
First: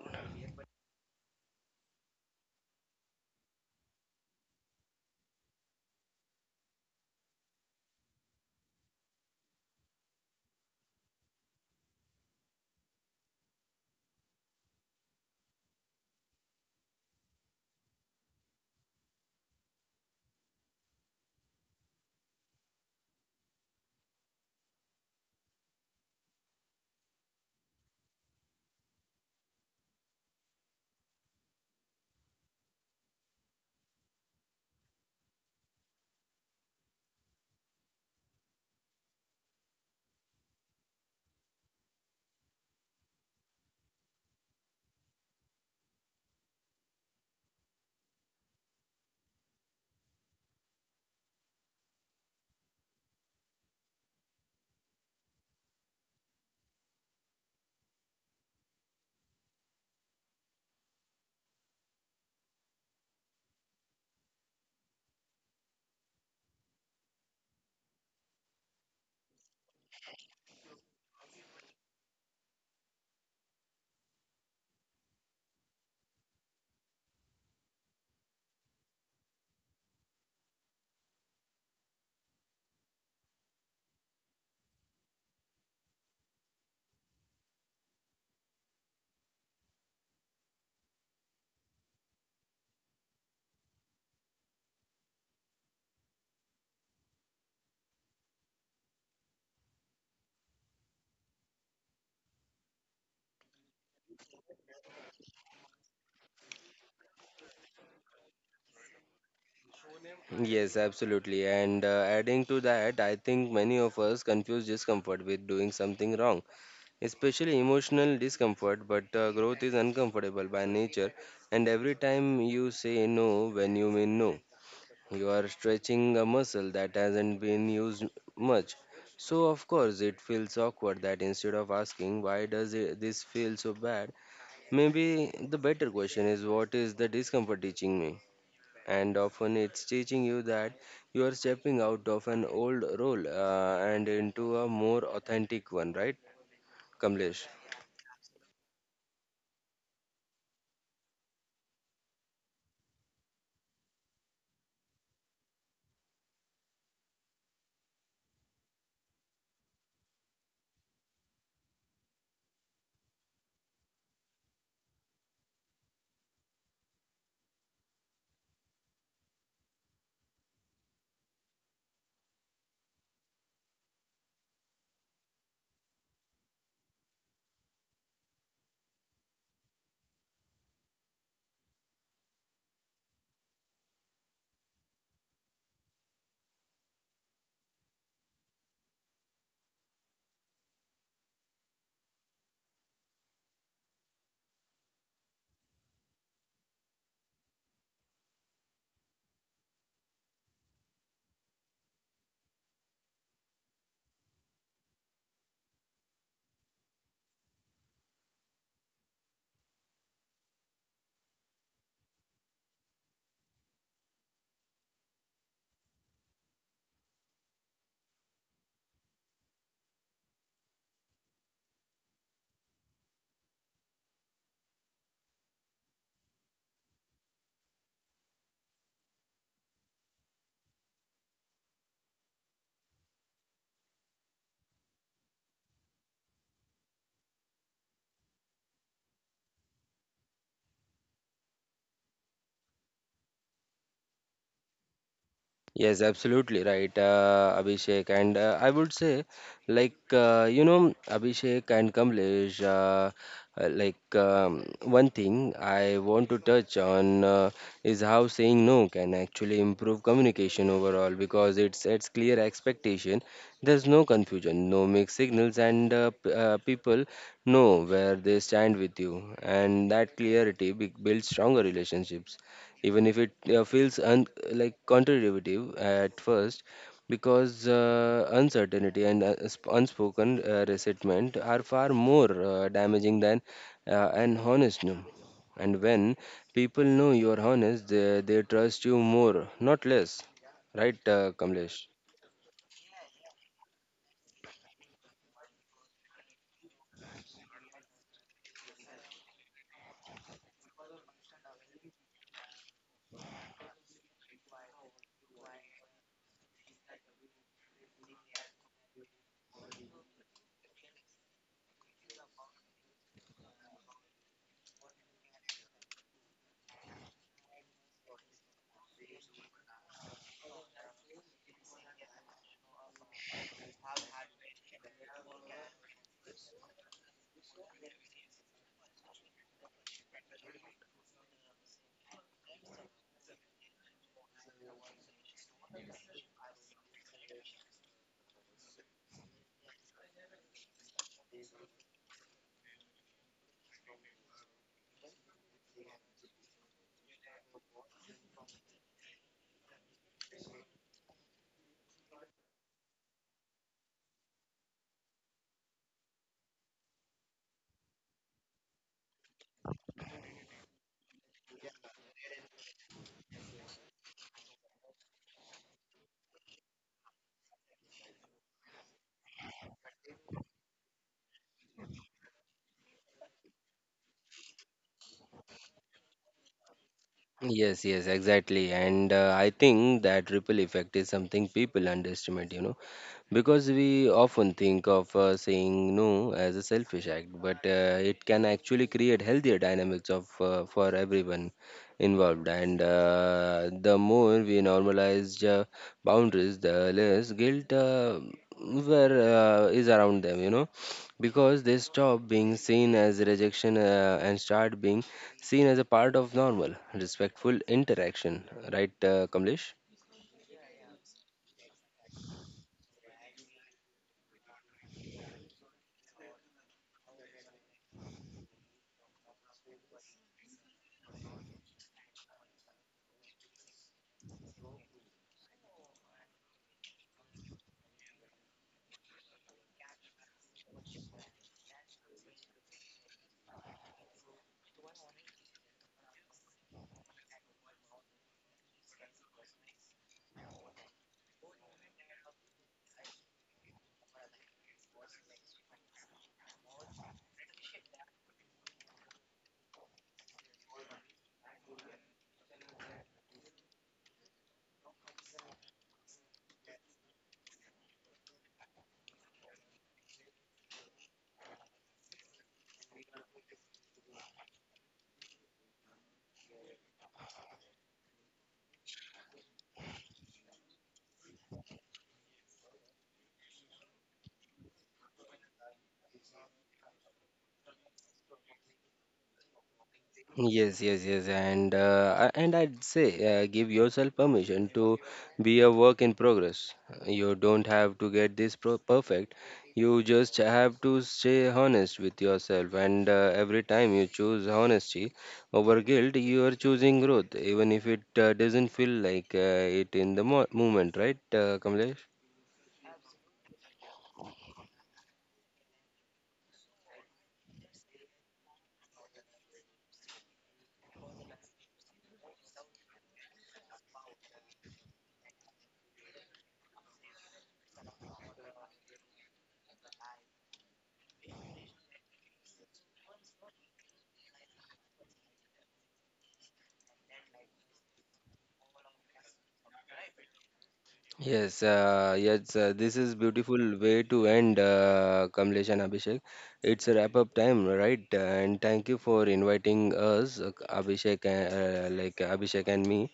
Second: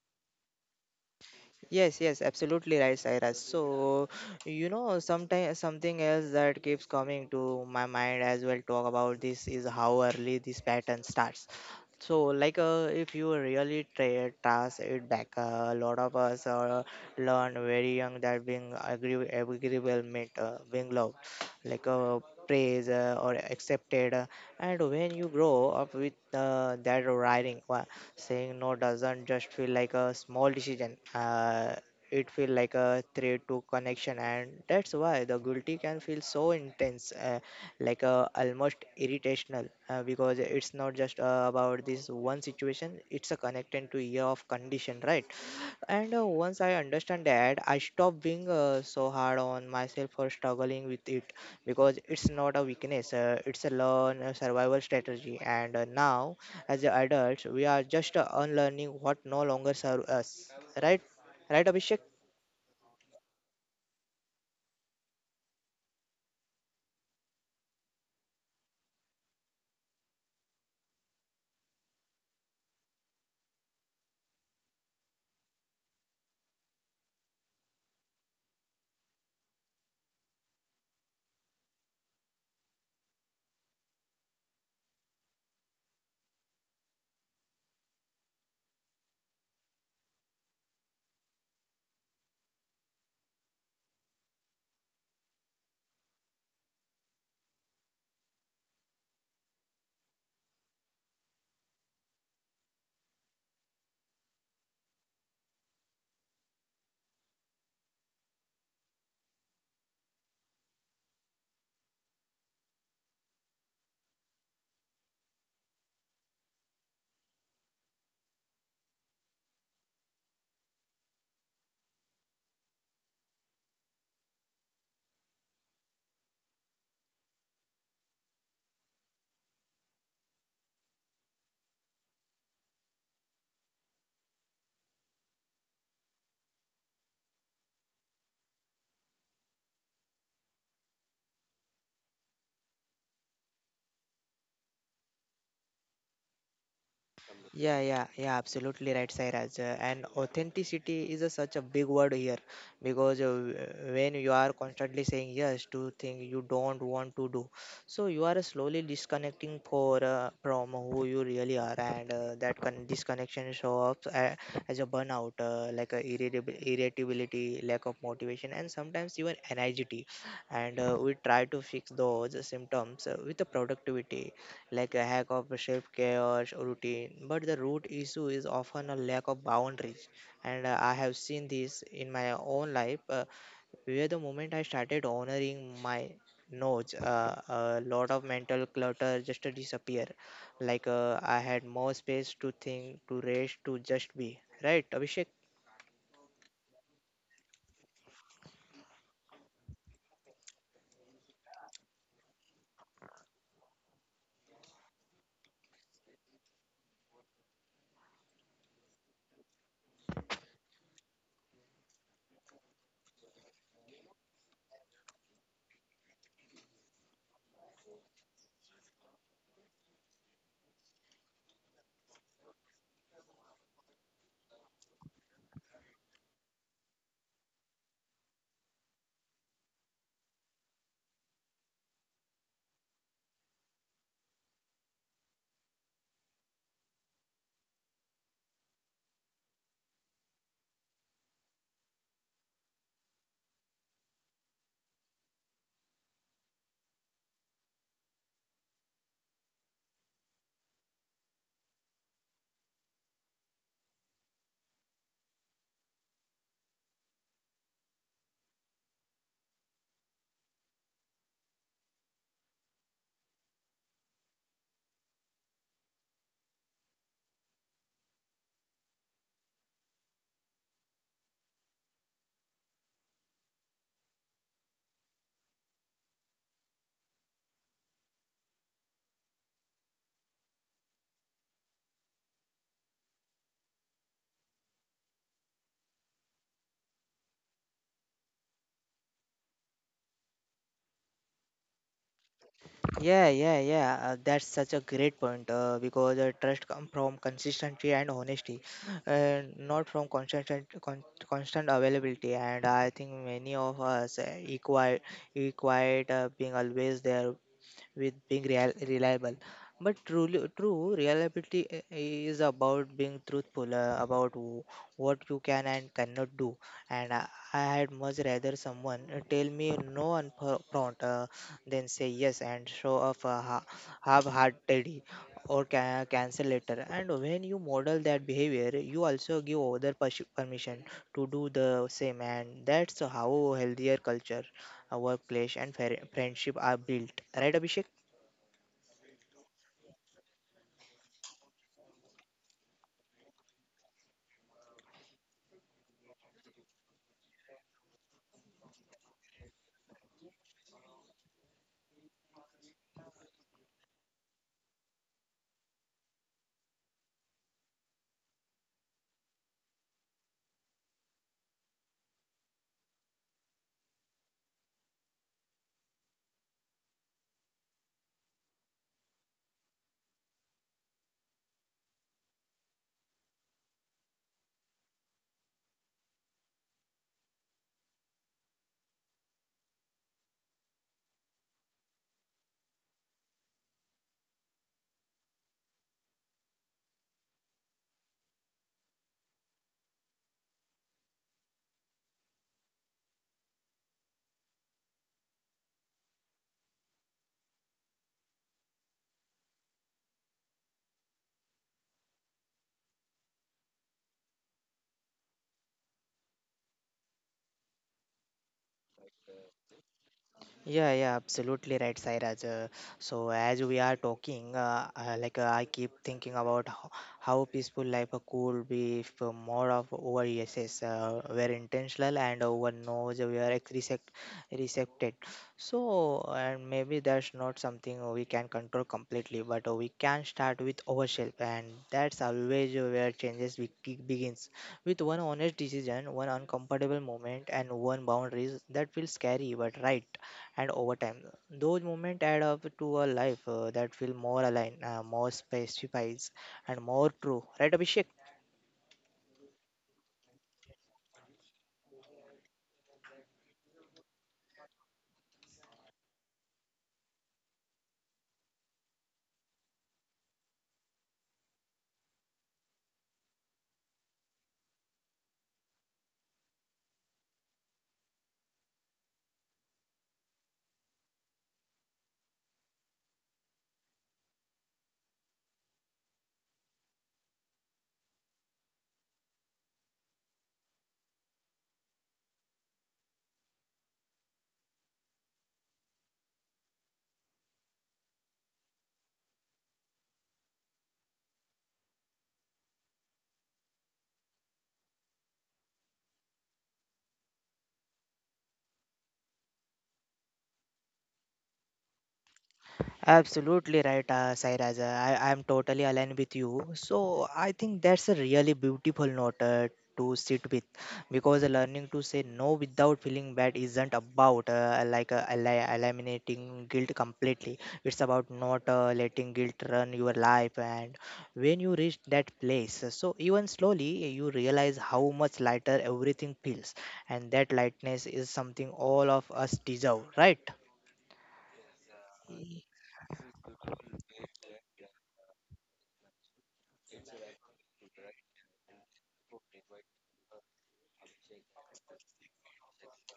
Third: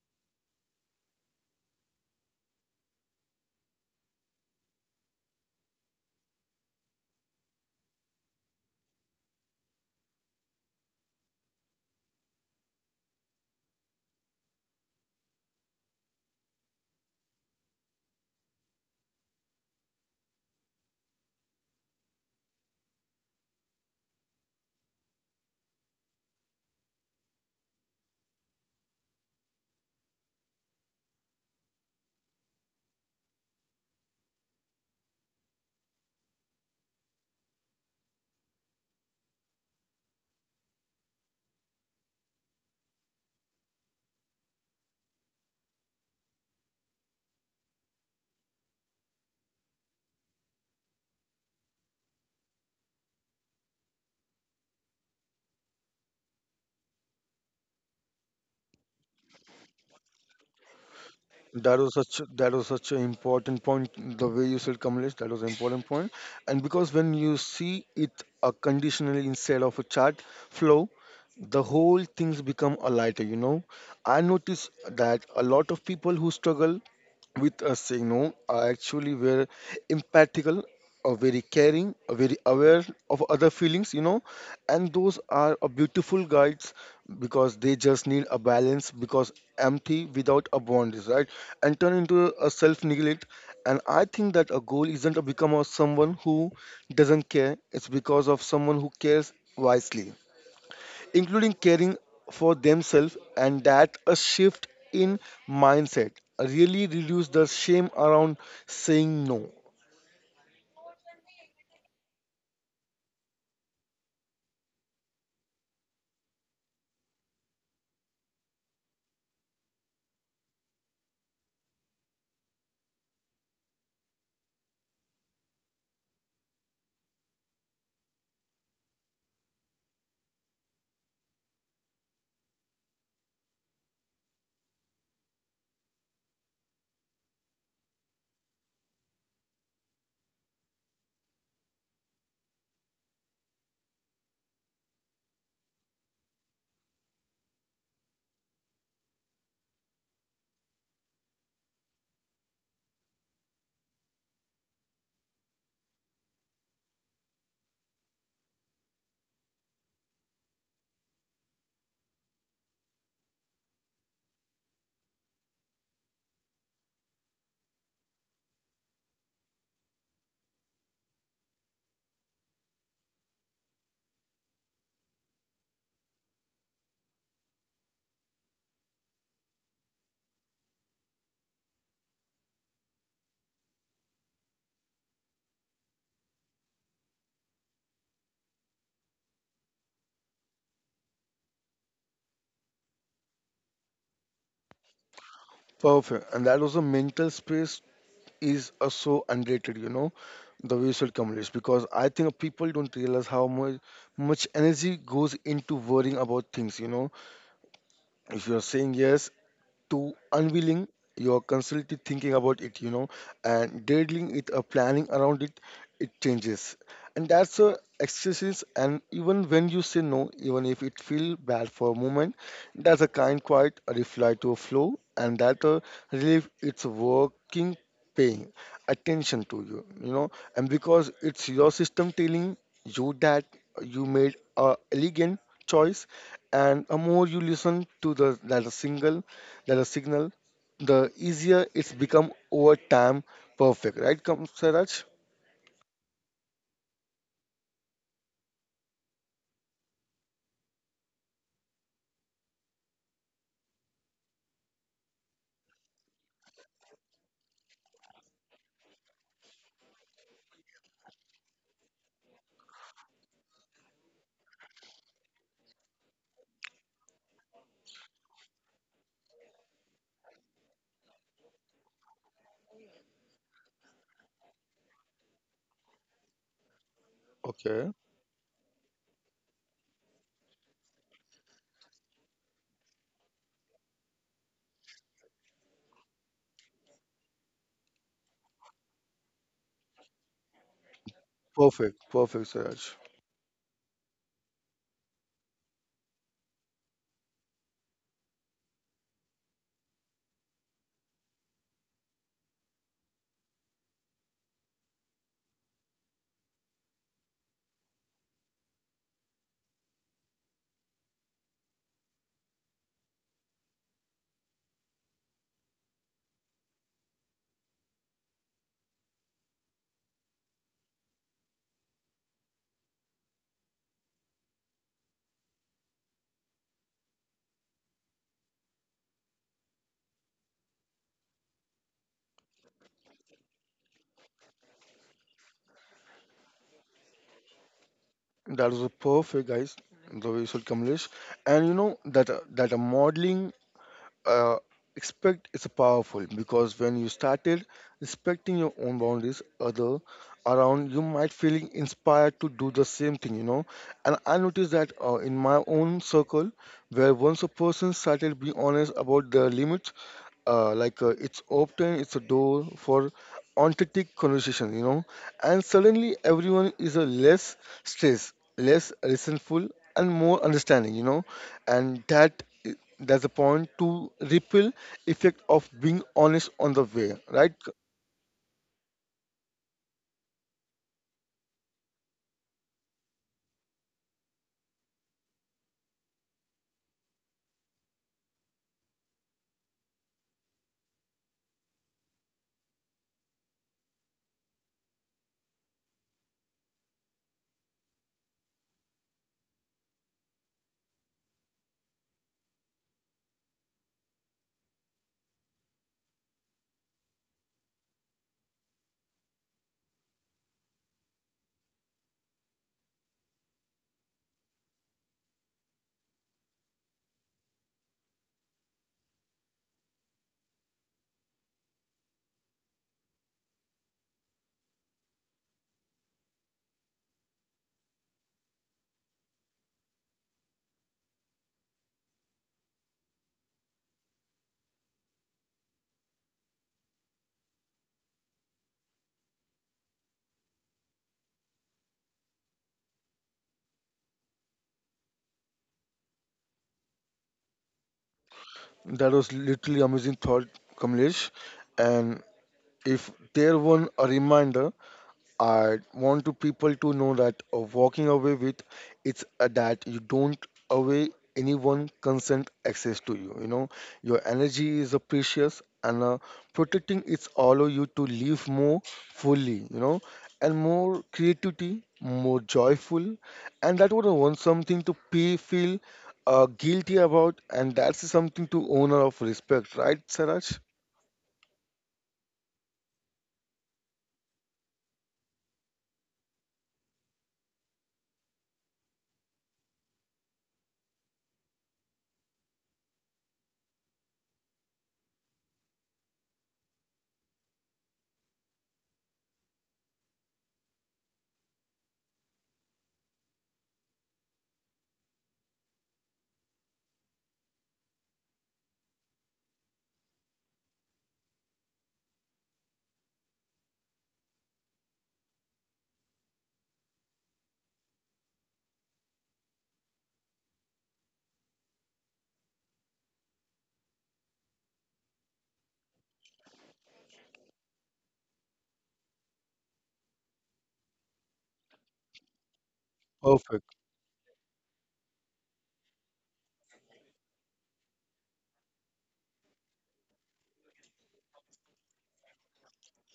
Speaker 2: Yes, absolutely right, Cyrus. So, you know, sometimes something else that keeps coming to my mind as well talk about this is how early this pattern starts. So, if you really trace it back, a lot of us learn very young that being agreeable meant being loved, like uh, praised or accepted. And when you grow up with that writing, saying no doesn't just feel like a small decision. It feel like a threat to connection, and that's why the guilty can feel so intense. Almost irritational because it's not just about this one situation, it's a connected to year of condition, right? And once I understand that, I stop being so hard on myself for struggling with it, because it's not a weakness, it's a learn a survival strategy. And now as a adults we are just unlearning what no longer serve us, right? Right, Abhishek.
Speaker 3: That was such an important point. The way you said, Kamlesh, that was an important point. And because when you see it a conditionally instead of a chart flow, the whole things become a lighter. You know, I notice that a lot of people who struggle with us saying no are actually very empathical, or very caring, or very aware of other feelings, you know. And those are a beautiful guides, because they just need a balance, because empty without a bond is right and turn into a self neglect. And I think that a goal isn't a become of someone who doesn't care, it's because of someone who cares wisely, including caring for themselves, and that a shift in mindset really reduce the shame around saying no.
Speaker 1: Yes, absolutely. And adding to that, I think many of us confuse discomfort with doing something wrong, especially emotional discomfort. But growth is uncomfortable by nature, and every time you say no when you mean no, you are stretching a muscle that hasn't been used much. So, of course, it feels awkward. That instead of asking, why does it, this feel so bad, maybe the better question is, what is the discomfort teaching me? And often it's teaching you that you are stepping out of an old role and into a more authentic one, right, Kamlesh?
Speaker 2: Yeah, absolutely right, Sairaj. And authenticity is a such a big word here, because when you are constantly saying yes to things you don't want to do, so you are slowly disconnecting for from who you really are, and that disconnection shows up as a burnout, like a irritability, lack of motivation, and sometimes even anxiety. And we try to fix those symptoms with the productivity, like a hack of a shape chaos routine, but the root issue is often a lack of boundaries. And I have seen this in my own life, where the moment I started honoring my notes, a lot of mental clutter just disappear. I had more space to think, to rest, to just be. Right, Abhishek?
Speaker 3: Perfect. And that also mental space is so underrated, you know, the visual communities, because I think people don't realize how much energy goes into worrying about things, you know. If you're saying yes to unwilling, you're constantly thinking about it, you know, and dealing it, or planning around it, it changes. And that's a exercise. And even when you say no, even if it feel bad for a moment, that's a kind quiet reply to a flow, and that a relief it's working, paying attention to you, you know, and because it's your system telling you that you made a elegant choice. And the more you listen to the that a single that a signal the easier it's become over time. Perfect, right, come Siraj?
Speaker 1: Yes, absolutely right, Abhishek. And I would say, you know, Abhishek and Kamlesh, one thing I want to touch on is how saying no can actually improve communication overall, because it sets clear expectation. There's no confusion, no mixed signals, and people know where they stand with you. And that clarity builds stronger relationships, even if it feels like counterintuitive at first, because
Speaker 3: Okay.
Speaker 1: uncertainty and unspoken resentment are far more damaging than an honest no. And when people know you are honest, they trust you more, not less. Right, Kamlesh?
Speaker 3: Perfect, perfect, Siraj.
Speaker 2: Yeah. That's such a great point, because trust comes from consistency and honesty, and not from con- constant availability. And I think many of us required being always there with being real, reliable. But truly, is about being truthful about what you can and cannot do. And I had much rather someone tell me no on front, than say yes and show off half-heartedly or cancel later. And when you model that behavior, you also give other permission to do the same. And that's how healthier culture, workplace, and friendship are built. Right, Abhishek?
Speaker 3: That was a perfect, guys. The way you said, Kamlesh, and you know, that a modeling uh, expect is powerful, because when you started respecting your own boundaries, other around you might feeling inspired to do the same thing, you know. And I noticed that in my own circle, where once a person started being honest about their limits, it's open it's a door for authentic conversation, you know. And suddenly everyone is a less stressed, less resentful, and more understanding, you know. And that's the point to ripple effect of being honest on the way, right?
Speaker 1: Yes, yes, exactly. And I think that ripple effect is something people underestimate, you know, because we often think of saying no as a selfish act, but it can actually create healthier dynamics of for everyone involved. And the more we normalize boundaries, the less guilt where is around them, you know, because they stop being seen as rejection and start being seen as a part of normal, respectful interaction, right, Kamlesh?
Speaker 2: Yeah, absolutely right, Sairaj. So as we are talking, I keep thinking about how peaceful life could be if more of our yeses were intentional and our no's were received. So and maybe that's not something we can control completely, but we can start with ourselves, and that's always where changes begins, with one honest decision, one uncomfortable moment, and one boundaries that feels scary but right. And over time, those moments add up to a life that feels more aligned, more specifies, and more true. Right, Abhishek?
Speaker 3: That was literally amazing thought, Kamlesh. And if there were a reminder, I want to people to know that walking away with it's that you don't away anyone consent access to you. You know, your energy is precious, and protecting it's allow you to live more fully. You know, and more creativity, more joyful, and that would want something to pay feel guilty about, and that's something to owner of respect, right, Saraj?
Speaker 1: Yes, yes, yes, and and I'd say give yourself permission to be a work in progress. You don't have to get this pro perfect. You just have to stay honest with yourself, and every time you choose honesty over guilt, you are choosing growth, even if it doesn't feel like it in the mo moment, right, Kamlesh?
Speaker 2: Absolutely right, Sairaj. I am totally aligned with you. So I think that's a really beautiful note to sit with, because learning to say no without feeling bad isn't about eliminating guilt completely. It's about not letting guilt run your life. And when you reach that place, so even slowly you realize how much lighter everything feels, and that lightness is something all of us deserve, right?
Speaker 1: Yes, yes, this is
Speaker 3: Perfect.
Speaker 1: beautiful way to end, Kamlesh and Abhishek. It's a wrap up time, right? And thank you for inviting us, Abhishek, and, Abhishek and me.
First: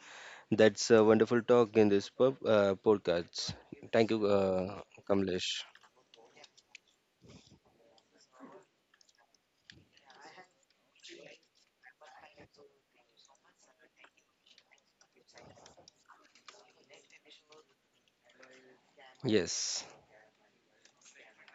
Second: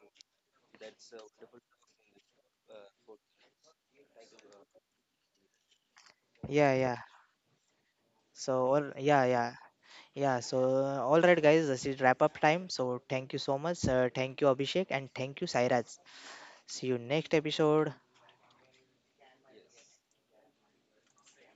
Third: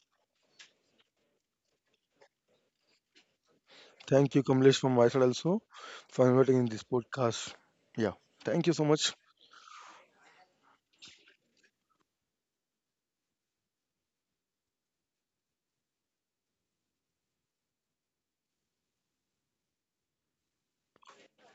Speaker 1: That's a wonderful talk in this podcast. Thank you,
Speaker 3: Thank you, Kamlesh, from my side
Speaker 1: Kamlesh.
Speaker 3: also for inviting in
Speaker 2: Yeah,
Speaker 3: this
Speaker 2: yeah.
Speaker 3: podcast. Yeah, thank
Speaker 2: So,
Speaker 3: you so
Speaker 2: all,
Speaker 3: much.
Speaker 2: yeah, yeah. Yeah, so all right, guys, this is wrap up time. So thank you so much. Thank you, Abhishek, and thank you, Sairaj. See you next episode.
Speaker 1: Yes.
Speaker 3: Yeah.